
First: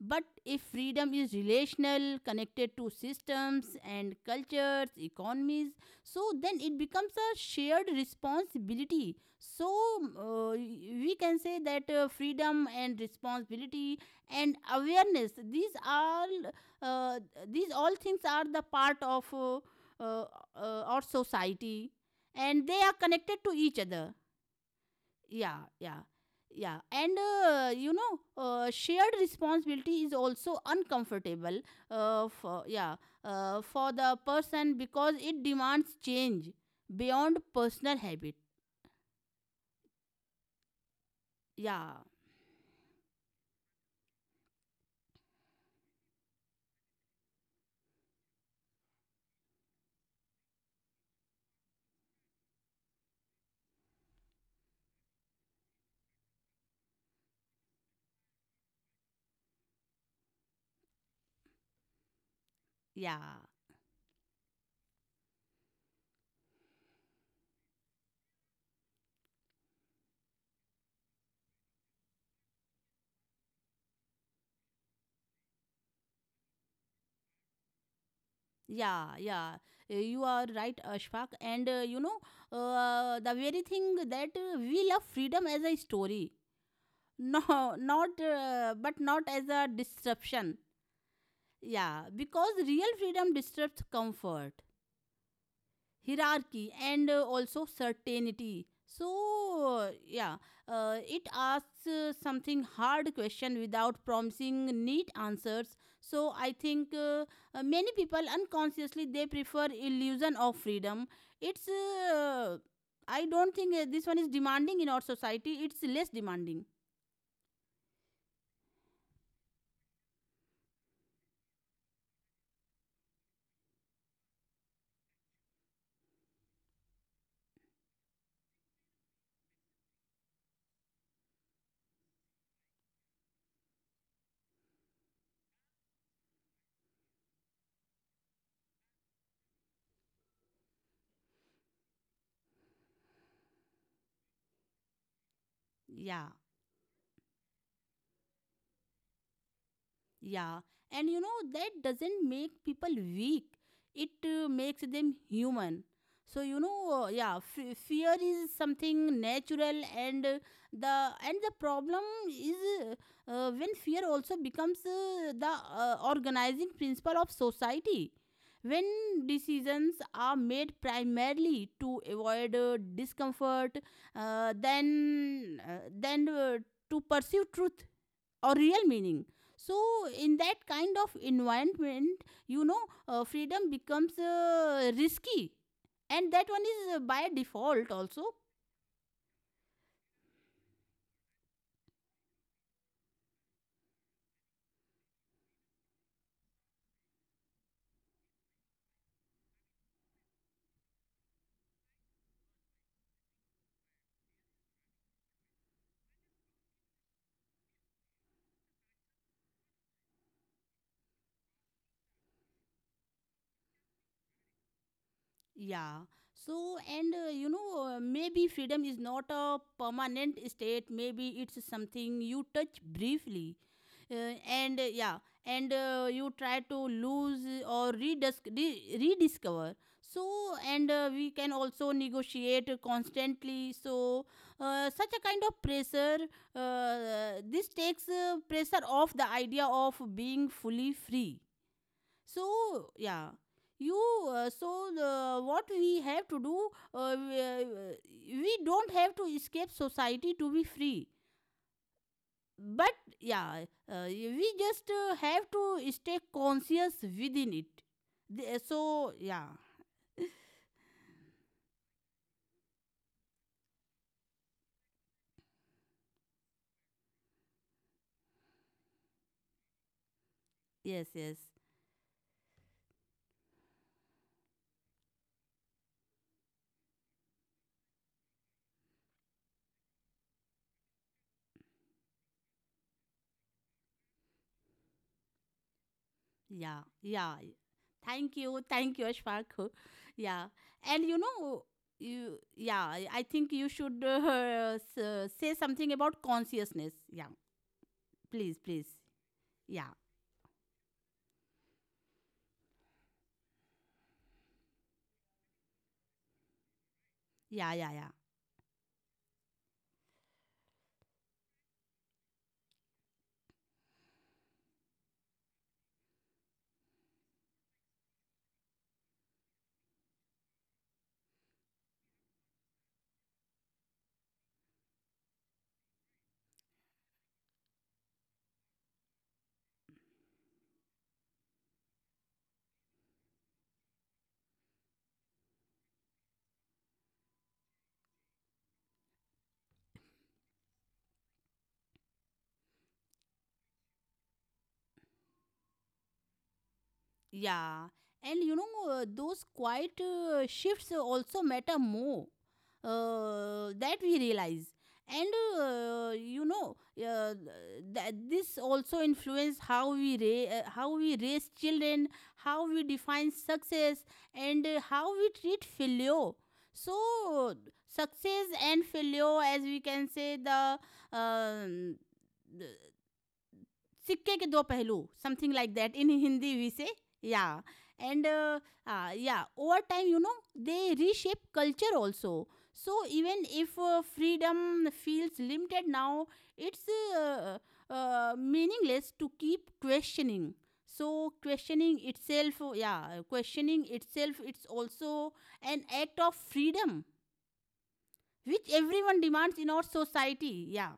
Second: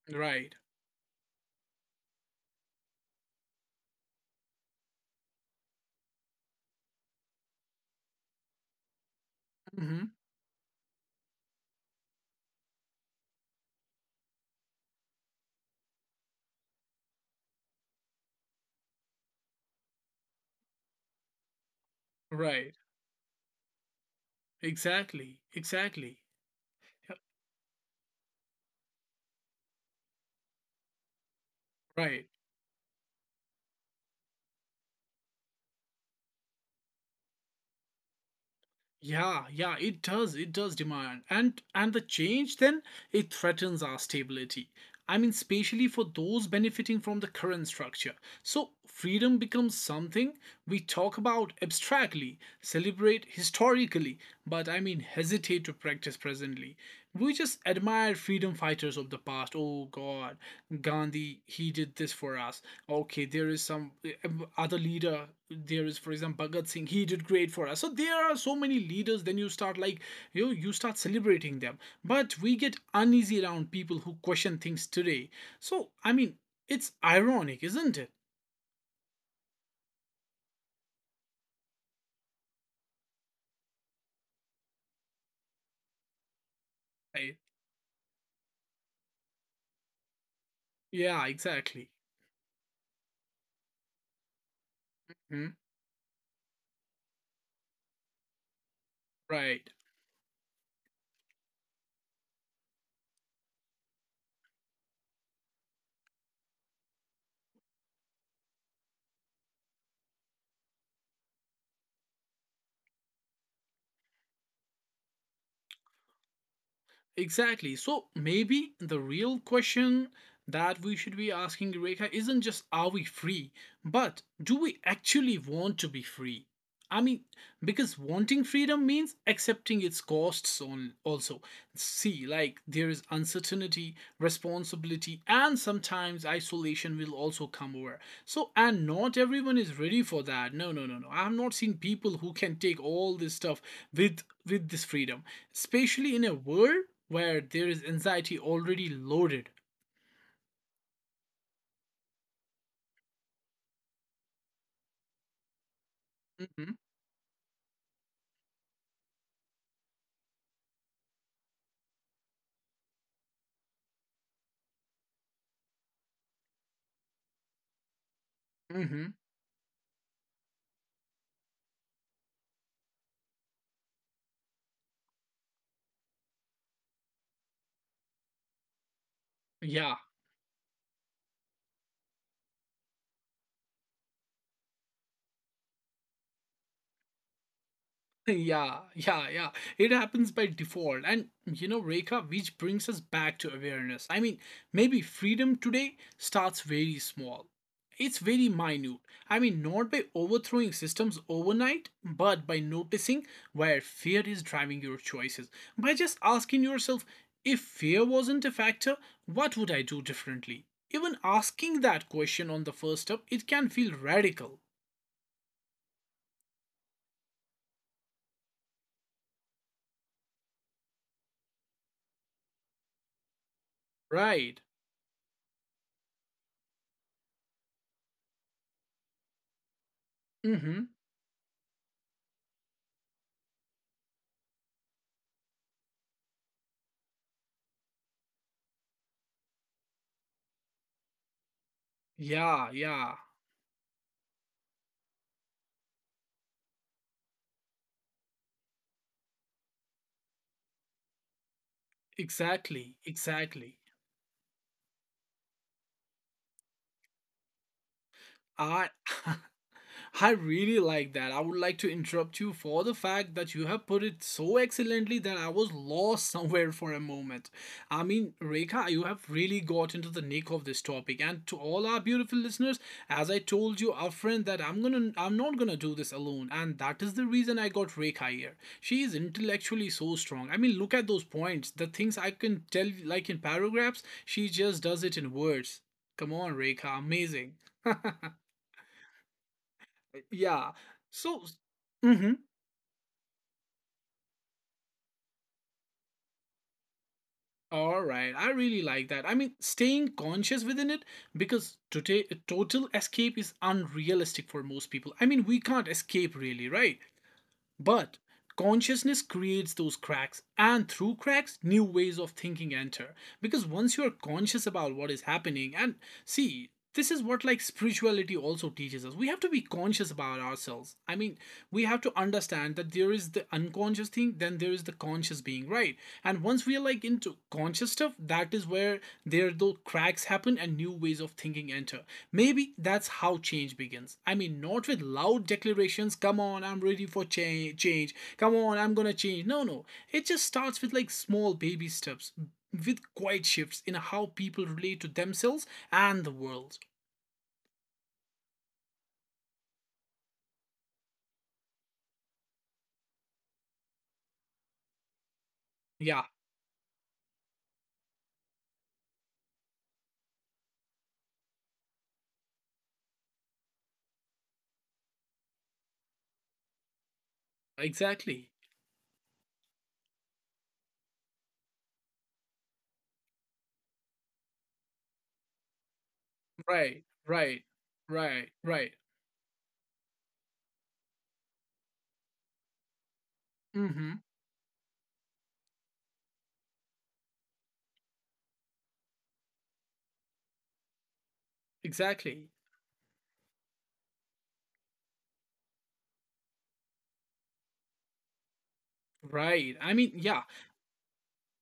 But
Right.
if freedom is relational, connected to systems and cultures, economies, so then it becomes a shared responsibility. So
Hmm.
um, uh, we can say that uh, freedom and responsibility and awareness, these all, uh, these all things are the part of uh, uh, uh, our society, and
Right.
they are connected to each other.
Exactly.
Yeah, yeah,
Exactly.
yeah.
Yeah.
And uh, you know, uh, shared responsibility is also uncomfortable,
Right.
uh, for yeah, uh, for the person because it demands change beyond personal habit.
Yeah, yeah, it does. It does demand. And and
Yeah,
the change then it threatens our stability. I mean, especially for those benefiting from the current structure. So freedom becomes something we talk about abstractly, celebrate historically, but I mean hesitate to practice presently. We just admire freedom fighters of the past. Oh god. God, Gandhi, he did this for us. Okay,
yeah.
there is some um, other leader. There is, for example, Bhagat Singh, he did great for us. So there are so many leaders. Then you start like, you know, you start celebrating them. But we get uneasy around people who question things today. So I mean, it's ironic, isn't it?
Yeah, yeah, uh, you are right, Ashfaq. And uh, you know, uh, the very thing that uh, we love freedom as a story,
Right.
no, [laughs] not uh, but not as a disruption.
Yeah, exactly.
Yeah, because real freedom disrupts comfort,
Hmm?
hierarchy, and uh, also certainty.
Right.
So uh, yeah, uh, it asks uh, something hard question without promising neat answers. So I think uh, uh, many people unconsciously they prefer illusion of freedom. It's uh, I don't think uh, this one is demanding in our society, it's less demanding.
Exactly. So maybe the real question that we should be asking, Rekha, isn't just, are we free, but do we actually want to be free? I mean, because wanting freedom means accepting its costs on also. See, like, there is uncertainty, responsibility, and sometimes isolation will also come over. So, and not everyone is ready for that. No, no, no, no. I've not seen people who can take all this stuff with with this freedom, especially in
Yeah.
a world where there is anxiety already loaded.
Yeah, and you know that doesn't make people weak. It uh, makes them human. So you
Hmm.
know, uh, yeah, f- fear is something natural. And uh, the and the problem is uh, uh, when fear also becomes uh, the uh, organizing principle of society.
Hmm.
When decisions are made primarily to avoid uh, discomfort, uh, then uh, then uh, to pursue truth or real meaning. So
Yeah.
in that kind of environment you know uh, freedom becomes uh, risky, and that one is uh, by default also.
[laughs] Yeah, yeah, yeah. It happens by default. And you know, Rekha, which brings us back to awareness. I mean, maybe freedom today starts very small. It's very minute. I mean, not by overthrowing systems overnight, but by noticing where fear is driving your choices. By just asking yourself, if fear wasn't a factor, what would I do differently? Even asking that question on the first step, it can feel radical,
Yeah. So, and uh, you know, uh, maybe freedom is not a permanent state. Maybe it's something you touch briefly. Uh,
right?
and uh, yeah, and uh, you try to lose or redis- re- rediscover.
Mm
So,
hmm.
and uh, we can also negotiate constantly. So uh, such a kind of pressure, uh, this takes uh, pressure off the idea of being fully free.
Yeah,
So
yeah.
yeah, you, uh, so uh, what we have to do, uh, we, uh, we don't have to escape society to be free. But
Exactly,
yeah,
exactly.
uh, we just uh, have to stay conscious within it. The-
I
so
[laughs]
yeah,
I really like that. I would like to interrupt you for the fact that you have put it so excellently that I was lost [laughs] somewhere for a moment. I mean, Rekha, you have really got into the nick of this
yes,
topic.
yes,
And to all our beautiful listeners, as I told you, our friend, that I'm gonna I'm not gonna do this alone. And that is the reason I got Rekha here. She is intellectually so strong. I mean, look at those points. The things I can tell you, like in paragraphs, she just does it in words. Come on,
yeah,
Rekha,
yeah.
amazing. [laughs]
Thank you, thank you, Ashfaq. [laughs] Yeah,
Yeah.
and you
So,
know,
mm-hmm.
you, yeah, I I think you should uh, s- say something about consciousness. Yeah,
All right. I
please,
really
please.
like that. I mean,
Yeah.
staying conscious within it, because today total escape is unrealistic for most people. I mean, we can't escape really, right?
Yeah, yeah,
But
yeah.
consciousness creates those cracks, and through cracks, new ways of thinking enter. Because once you're conscious about what is happening, and see, this is what like spirituality also teaches us. We have to be conscious about ourselves. I mean, we have to understand that there is the unconscious thing, then there is the conscious being, right? And once we are like into conscious conscious stuff, that is where there those cracks happen and new ways of thinking enter. Maybe that's how change begins. I mean, not with loud declarations, come on, I'm ready for change, change. Come on, I'm gonna change. No, no. It just starts with like small baby steps, with quiet shifts in how people relate to themselves and the world.
Yeah. And you know, uh, those quiet uh, shifts also matter more uh, that we realize.
Yeah,
And uh, you know, uh, th- this also influence how we ra- uh, how we raise children, how we define success, and uh, how we treat failure. So
exactly.
success and failure, as we can say, the um, the सिक्के के दो पहलू something like that
Right,
in Hindi
right,
we say yeah
right, right.
And yeah over time you know they reshape culture also so
Mhm.
Even if freedom feels limited now it's meaningless to keep questioning. So,
Exactly.
questioning itself, yeah, questioning itself, it's also an act of freedom which
Right.
everyone
I mean,
demands in
yeah,
our society. Yeah,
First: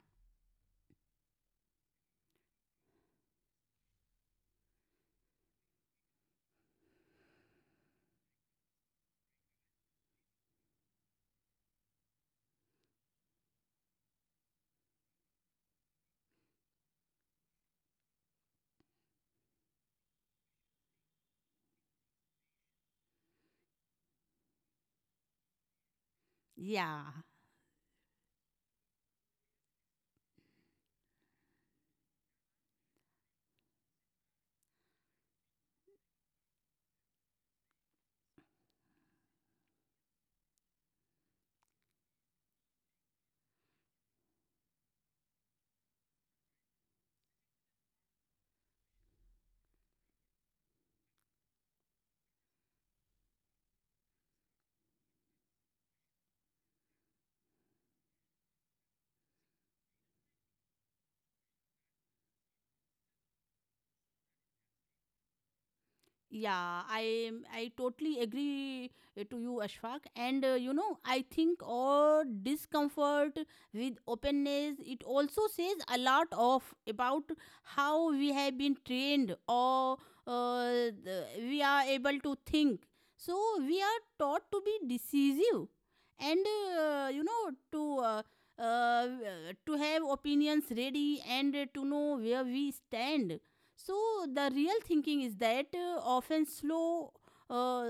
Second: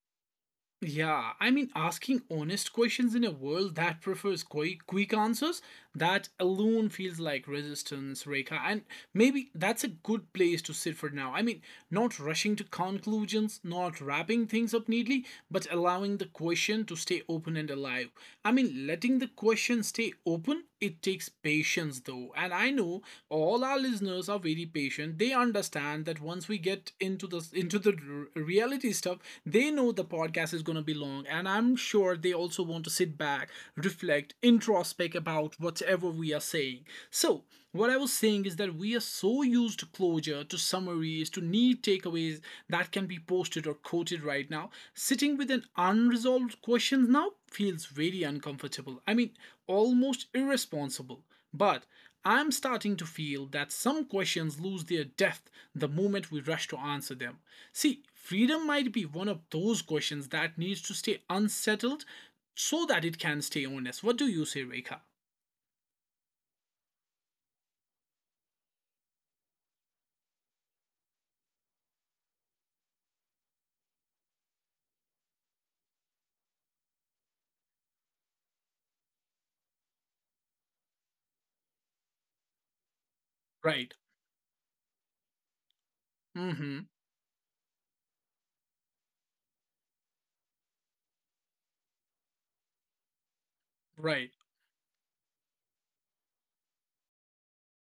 yeah, I mean, asking honest questions in a world that prefers quick, quick answers, that alone feels like resistance, Rekha. And maybe that's a good place to sit for now. I mean, not rushing to conclusions, not wrapping things up neatly, but allowing the question to stay open and alive. I mean, letting the question stay open, it takes patience, though know, and I know all our listeners are very patient. They understand that once we get
yeah.
into the into the r- reality stuff, they know the podcast is going to be long, and I'm sure they also want to sit back, reflect, introspect about whatever we are saying. So, what I was saying is that we are so used to closure, to summaries, to neat takeaways that can be posted or quoted right now. Sitting with an unresolved question now feels very uncomfortable. I mean, almost irresponsible. But I'm starting to feel that some questions lose their depth the moment we rush to answer them. See, freedom might be one of those questions that needs to stay unsettled so that it can stay honest. What do you say, Rekha?
Yeah, I I totally agree uh, to you, Ashfaq. And uh, you know, I think all discomfort with openness it also says a lot of about how we have been trained, or uh, the, we are able to think. So we
Right.
are taught to be decisive, and
Mm-hmm.
uh, you know to. Uh, uh, to have opinions ready and to know where we stand. So
Right.
the real thinking is that uh, often slow, uh,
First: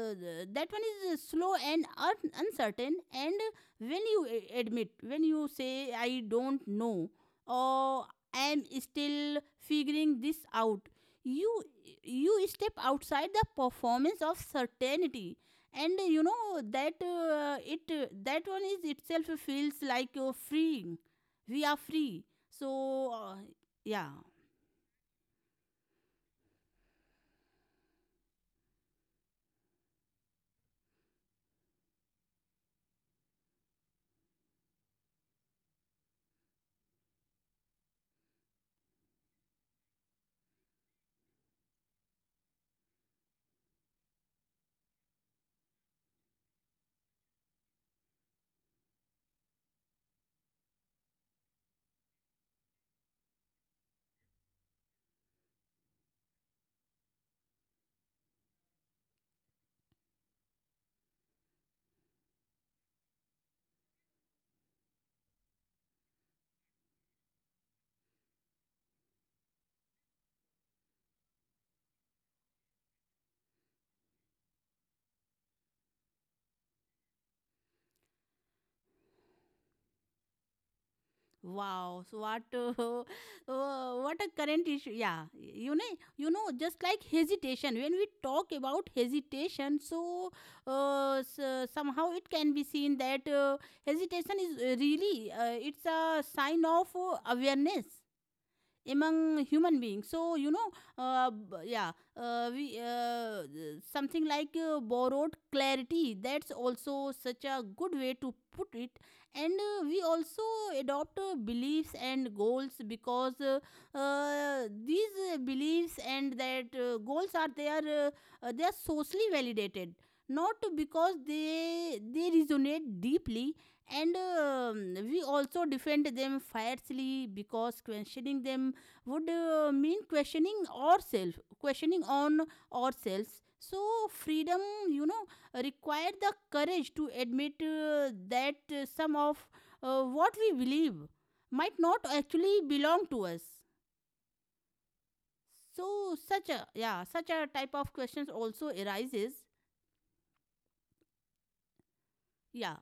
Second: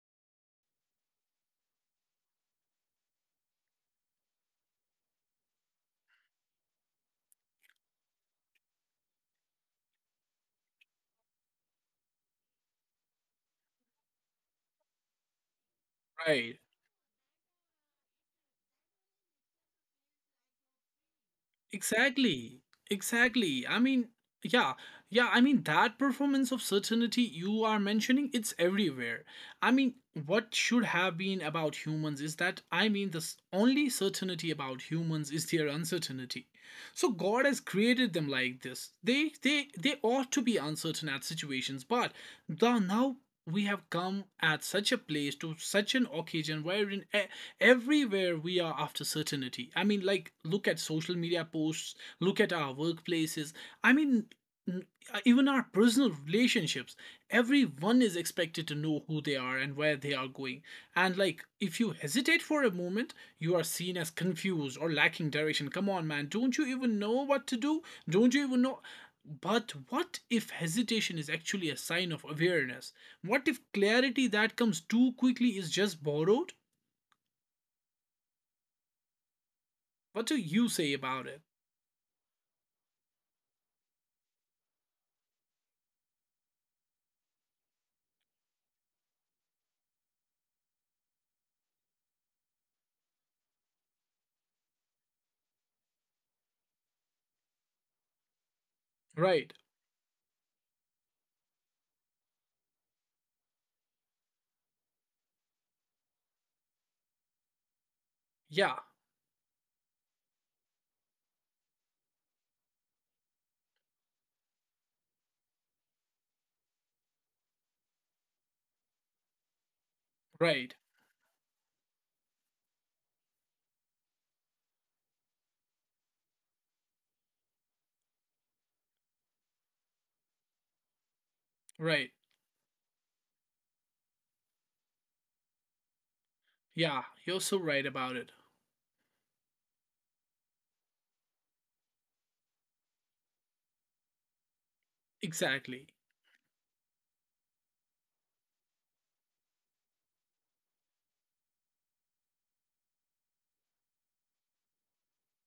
that one is uh, slow and un- uncertain. And when you a- admit, when you say I don't know, or I'm still figuring this out, you you step outside the performance of certainty. And you
Right.
know that uh, it uh, that one is itself feels like uh, freeing. We are free,
Exactly.
so uh,
Exactly. I mean,
yeah.
yeah, yeah. I mean, that performance of certainty you are mentioning, it's everywhere. I mean, what should have been about humans is that, I mean, the s- only certainty about humans is their uncertainty. So God has created them like this. They they they ought to be uncertain at situations, but the, now we have come at such a place, to such an occasion wherein e- everywhere we are after certainty. I mean, like look at social media posts, look at our workplaces. I mean, n- uh, even our personal relationships, everyone is expected to know who they are and where they are going, and like if you hesitate for a moment, you are seen as confused or lacking direction. Come on, man, don't you even know what to do? Don't you even know? But what if hesitation is actually a sign of awareness? What if clarity that comes too quickly is just borrowed? What do you say about it?
Wow, so what uh, [laughs] uh, what a current issue. Yeah, you know, you know, just like hesitation. When we talk about hesitation, so uh, s- somehow it can be seen that uh, hesitation is uh, really, uh, it's a sign of uh, awareness
Right.
among human beings. So you know, uh, b- yeah, uh, we uh, something like uh, borrowed clarity, that's also such a good way
Yeah.
to put it. And uh, we also adopt uh, beliefs and goals because uh, uh, these uh, beliefs and that uh, goals are, they are, uh, uh, they are socially validated, not
Right,
because they they resonate deeply. And um, we also defend them fiercely because questioning them would uh, mean questioning ourselves,
right.
questioning on ourselves.
Yeah, you're so right
So
about it.
freedom, you know, required the courage to admit uh, that uh, some of uh, what we
Exactly.
believe might not actually belong to us. So such a, yeah, such a type of questions also arises. Yeah.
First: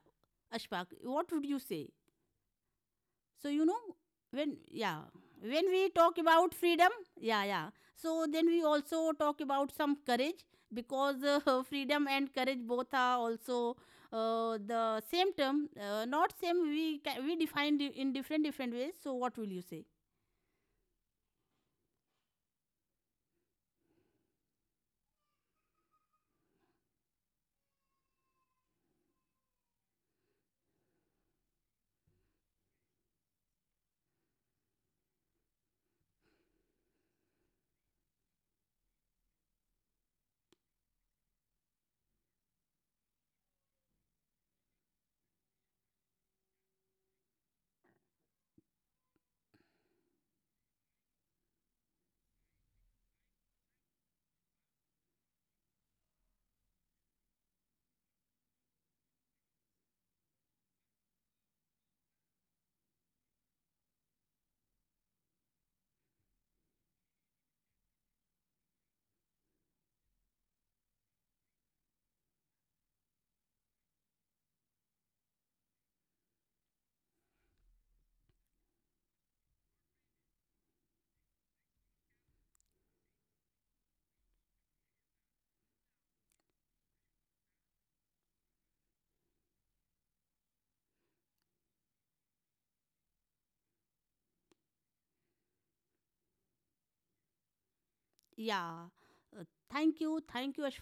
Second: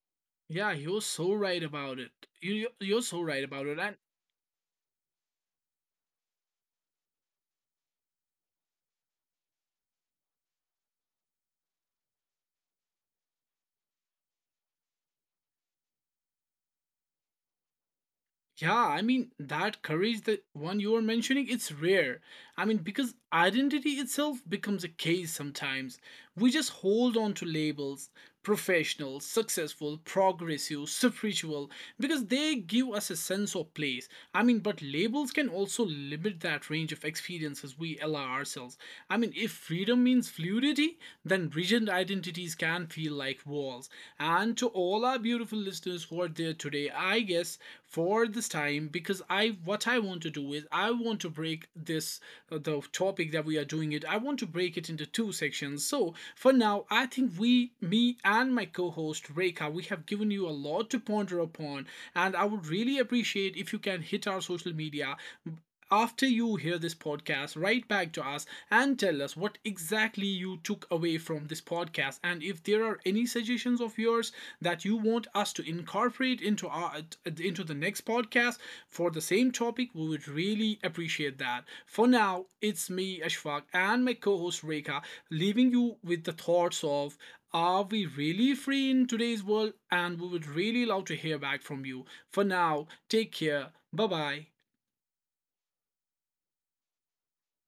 Yeah,
Ashfaq,
you're
what would you
so
say?
right about it. You you-
So you
you're
know,
so right
when
about it. And
yeah when we talk about freedom, yeah, yeah, so then we also talk about some courage. Because uh, [laughs] freedom and courage both are also uh, the same term, uh, not same, we ca- we defined in different different ways. So what will you say?
yeah, I mean that courage, the one you are mentioning, it's rare. I mean, because identity itself becomes a case sometimes. We just hold on to labels, professional, successful, progressive, spiritual, because they give us a sense of place. I mean, but labels can also limit that range of experiences we allow ourselves. I mean, if freedom means fluidity, then rigid identities can feel like walls. Yourselves. And to all our beautiful listeners who are there today, I guess for this time, because I, what I want to do is I want to break this uh, the topic that we are doing it. I want to break it into two sections. So for now, I think we, me, and my co-host Reka, we have given you a lot to ponder upon, and I would really appreciate if you can hit our social media after you hear this podcast, write back to us and tell us what exactly you took away from this podcast. And if there are any suggestions of yours that you want us to incorporate into our into the next podcast for the same topic, we would really appreciate that. For now, it's me, Ashfaq, and my co-host Rekha, leaving you with the thoughts of, are we really free in today's world? And we would really love to hear back from you. For now, take care. Bye bye.
Yeah, uh, thank you, thank you, ashfa